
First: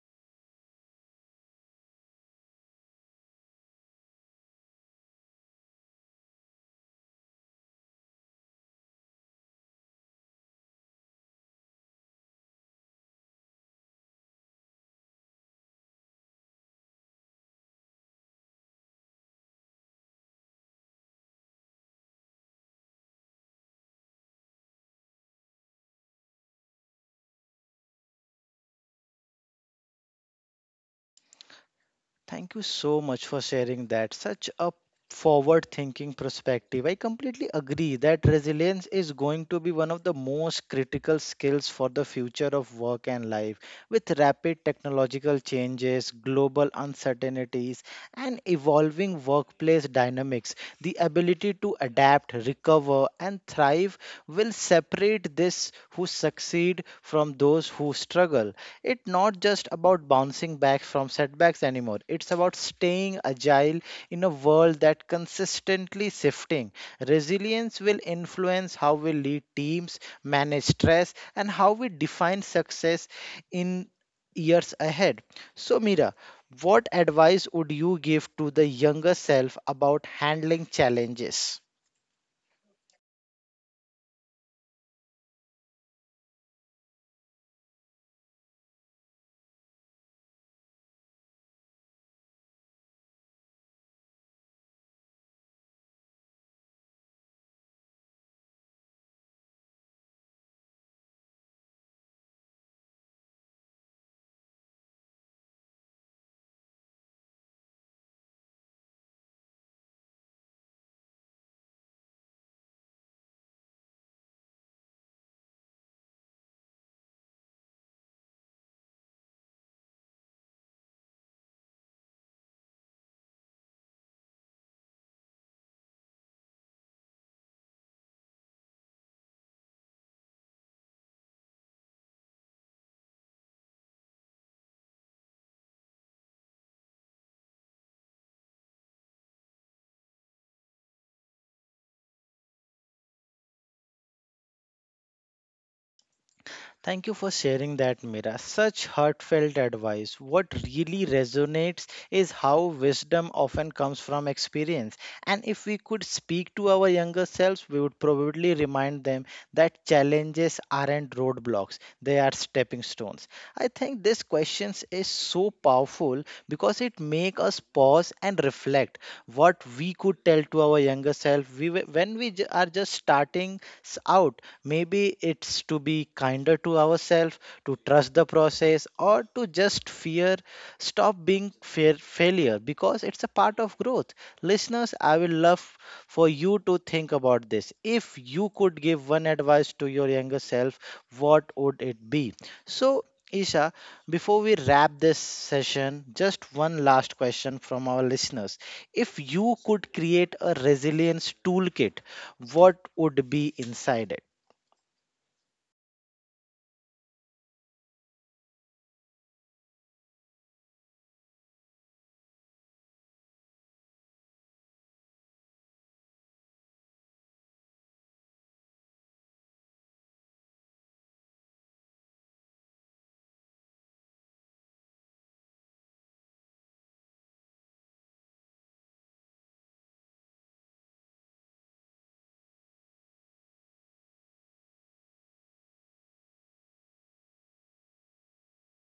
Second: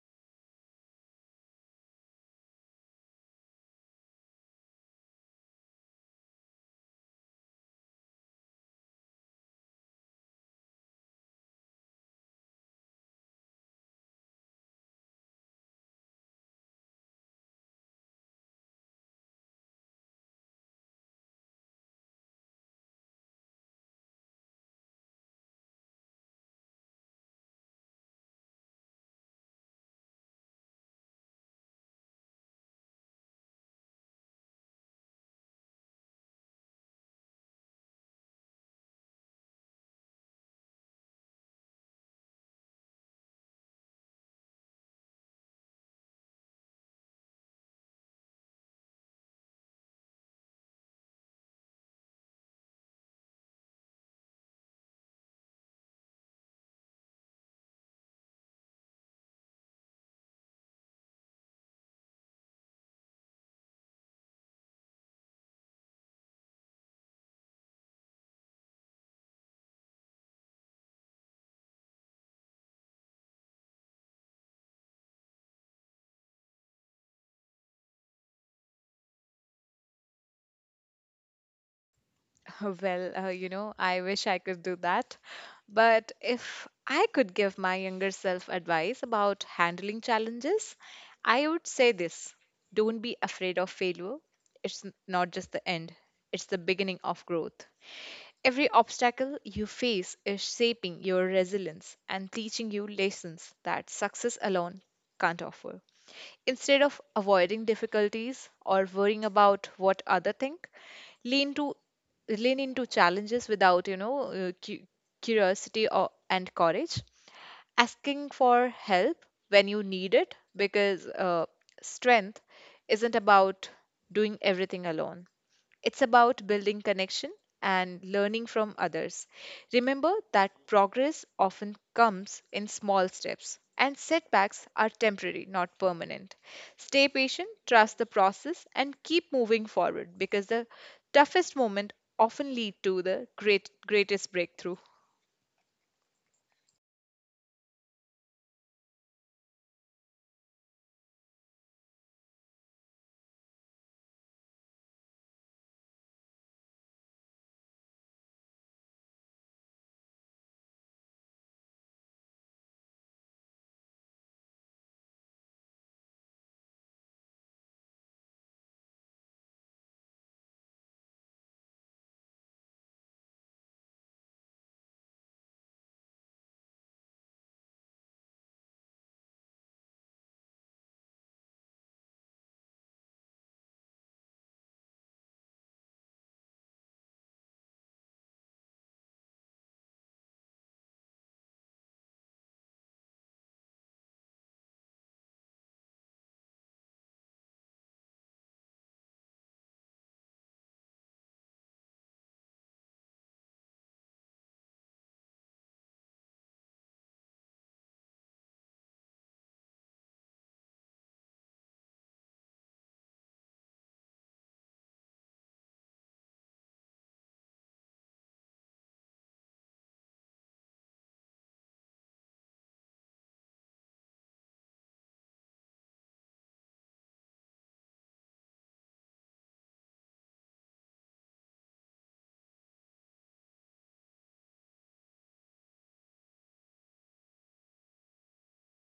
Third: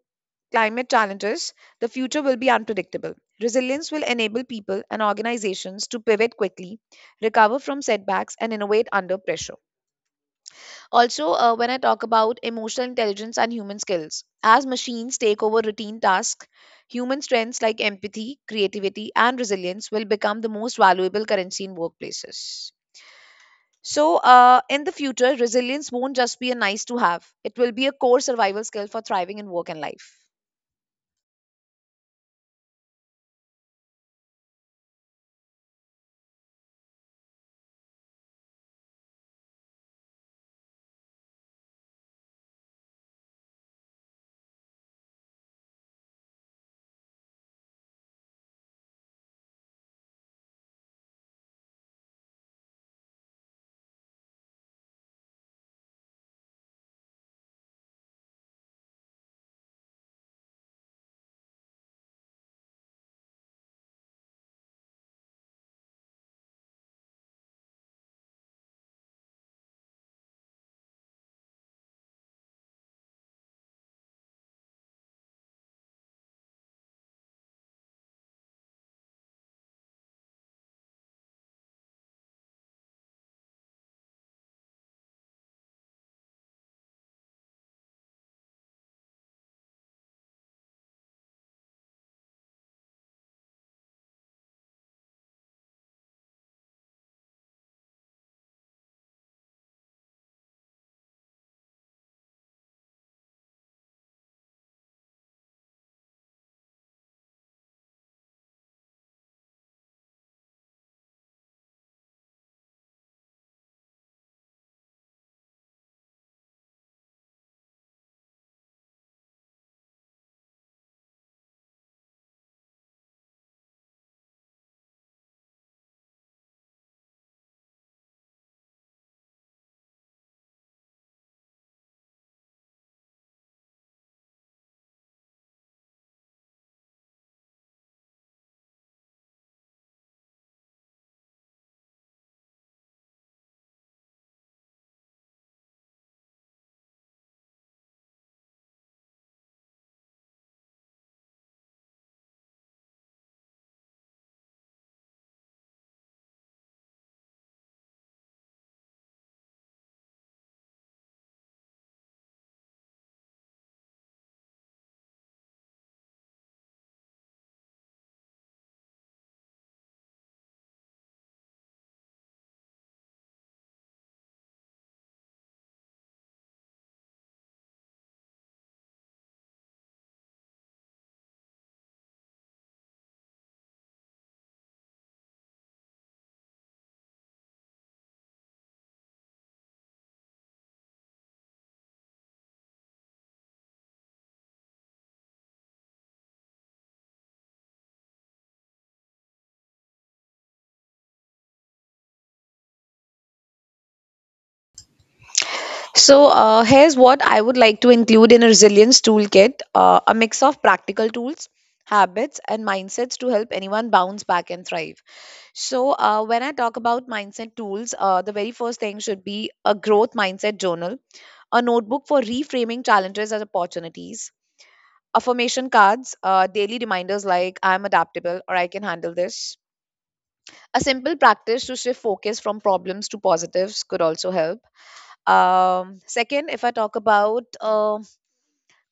[SPEAKER 2] climate challenges, the future will be unpredictable. Resilience will enable people and organizations to pivot quickly, recover from setbacks, and innovate under pressure. Also, when I talk about emotional intelligence and human skills, as machines take over routine tasks, human strengths like empathy, creativity, and resilience will become the most valuable currency in workplaces. So, in the future, resilience won't just be a nice to have, it will be a core survival skill for thriving in work and life.
[SPEAKER 1] Thank you so much for sharing that. Such a forward thinking perspective. I completely agree that resilience is going to be one of the most critical skills for the future of work and life. With rapid technological changes, global uncertainties, and evolving workplace dynamics, the ability to adapt, recover, and thrive will separate this who succeed from those who struggle. It's not just about bouncing back from setbacks anymore. It's about staying agile in a world that consistently shifting. Resilience will influence how we lead teams, manage stress, and how we define success in years ahead. So, Mira, what advice would you give to the younger self about handling challenges?
[SPEAKER 3] Well, I wish I could do that. But if I could give my younger self advice about handling challenges, I would say this: don't be afraid of failure. It's not just the end, it's the beginning of growth. Every obstacle you face is shaping your resilience and teaching you lessons that success alone can't offer. Instead of avoiding difficulties or worrying about what other think, lean to lean into challenges without you know cu- curiosity and courage, asking for help when you need it, because strength isn't about doing everything alone. It's about building connection and learning from others. Remember that progress often comes in small steps, and setbacks are temporary, not permanent. Stay patient, trust the process, and keep moving forward because the toughest moment often lead to the greatest breakthrough.
[SPEAKER 1] Thank you for sharing that, Mira. Such heartfelt advice. What really resonates is how wisdom often comes from experience. And if we could speak to our younger selves, we would probably remind them that challenges aren't roadblocks, they are stepping stones. I think this question is so powerful because it makes us pause and reflect what we could tell to our younger self when we are just starting out, maybe it's to be kinder to ourselves, to trust the process, or to just fear, stop being fear failure because it's a part of growth. Listeners, I will love for you to think about this, if you could give one advice to your younger self, what would it be? So, Isha, before we wrap this session, just one last question from our listeners. If you could create a resilience toolkit, what would be inside it?
[SPEAKER 2] So, here's what I would like to include in a resilience toolkit, a mix of practical tools, habits, and mindsets to help anyone bounce back and thrive. So, when I talk about mindset tools, the very first thing should be a growth mindset journal, a notebook for reframing challenges as opportunities, affirmation cards, daily reminders like I'm adaptable or I can handle this. A simple practice to shift focus from problems to positives could also help. Second, if I talk about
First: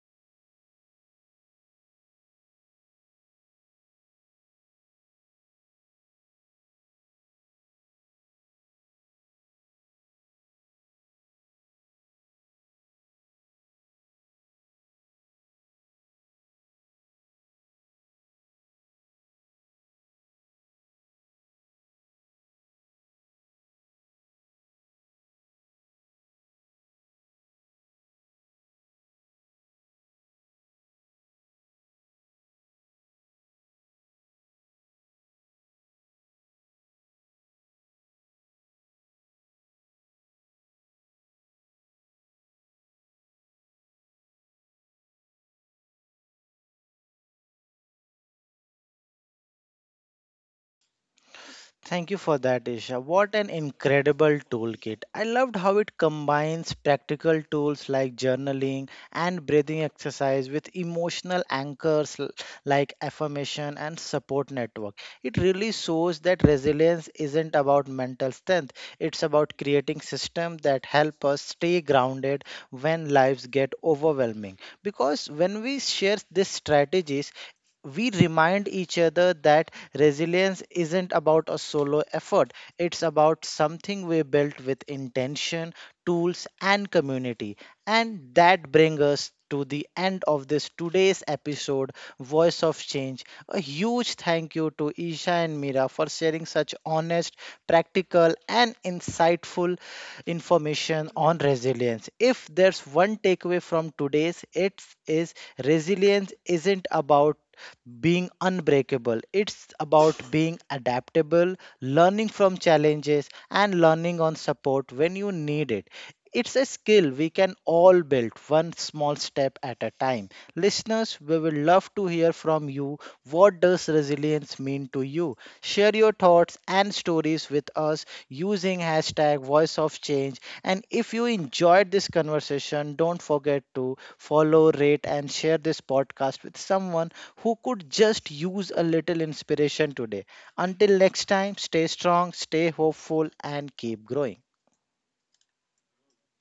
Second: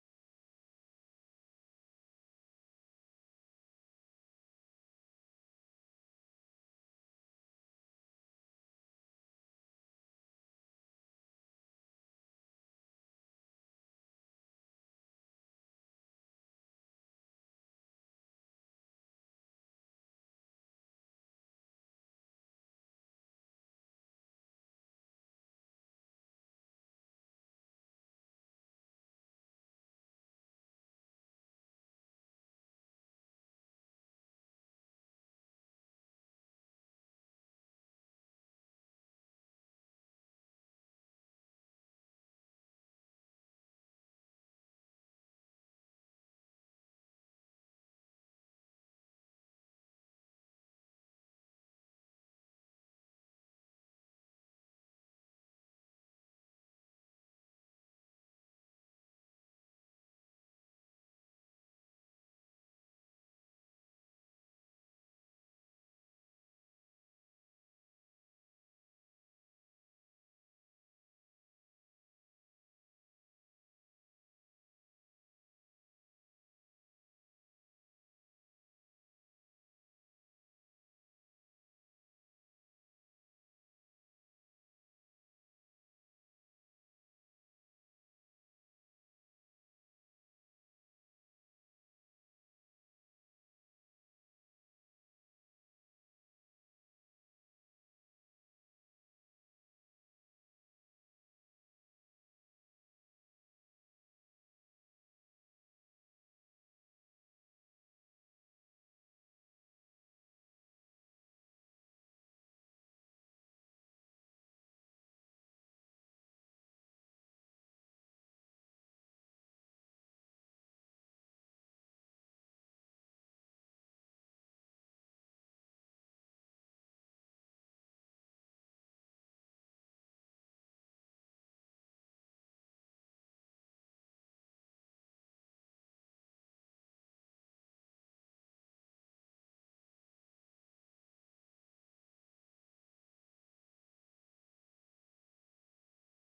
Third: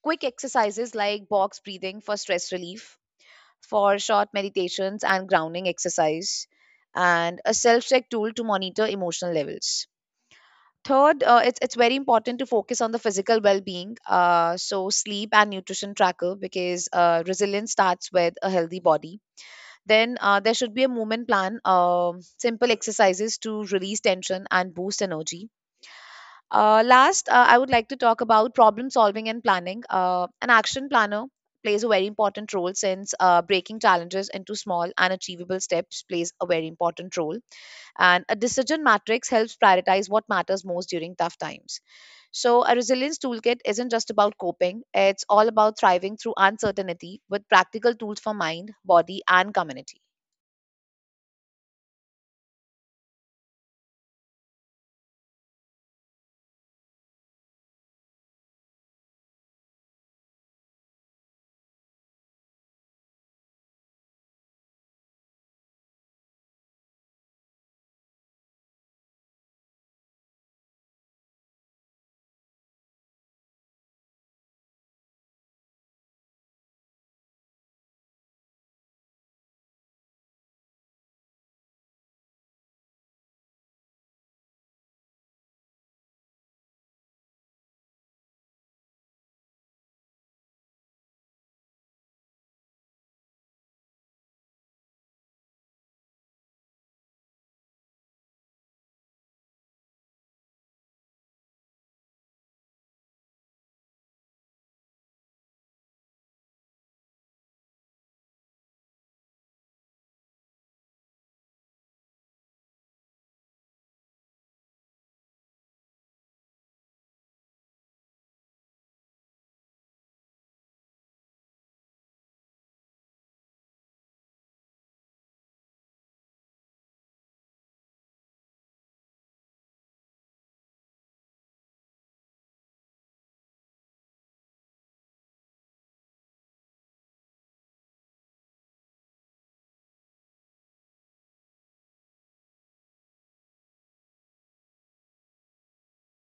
[SPEAKER 2] quick exercises like box breathing for stress relief, for short meditations and grounding exercise, and a self check tool to monitor emotional levels. Third, it's very important to focus on the physical well being, so sleep and nutrition tracker, because resilience starts with a healthy body. Then there should be a movement plan, simple exercises to release tension and boost energy. Last, I would like to talk about problem solving and planning. An action planner plays a very important role since breaking challenges into small and achievable steps plays a very important role and a decision matrix helps prioritize what matters most during tough times. So, a resilience toolkit isn't just about coping, it's all about thriving through uncertainty with practical tools for mind, body, and community.
[SPEAKER 1] Thank you for that, Isha. What an incredible toolkit. I loved how it combines practical tools like journaling and breathing exercise with emotional anchors like affirmation and support network. It really shows that resilience isn't about mental strength, it's about creating systems that help us stay grounded when lives get overwhelming. Because when we share these strategies, we remind each other that resilience isn't about a solo effort, it's about something we built with intention, tools, and community. And that brings us to the end of this today's episode, Voice of Change. A huge thank you to Isha and Mira for sharing such honest, practical, and insightful information on resilience. If there's one takeaway from today's, it is resilience isn't about being unbreakable. It's about being adaptable, learning from challenges, and learning on support when you need it. It's a skill we can all build one small step at a time. Listeners, we will love to hear from you. What does resilience mean to you? Share your thoughts and stories with us using hashtag Voice of Change. And if you enjoyed this conversation, don't forget to follow, rate, and share this podcast with someone who could just use a little inspiration today. Until next time, stay strong, stay hopeful, and keep growing.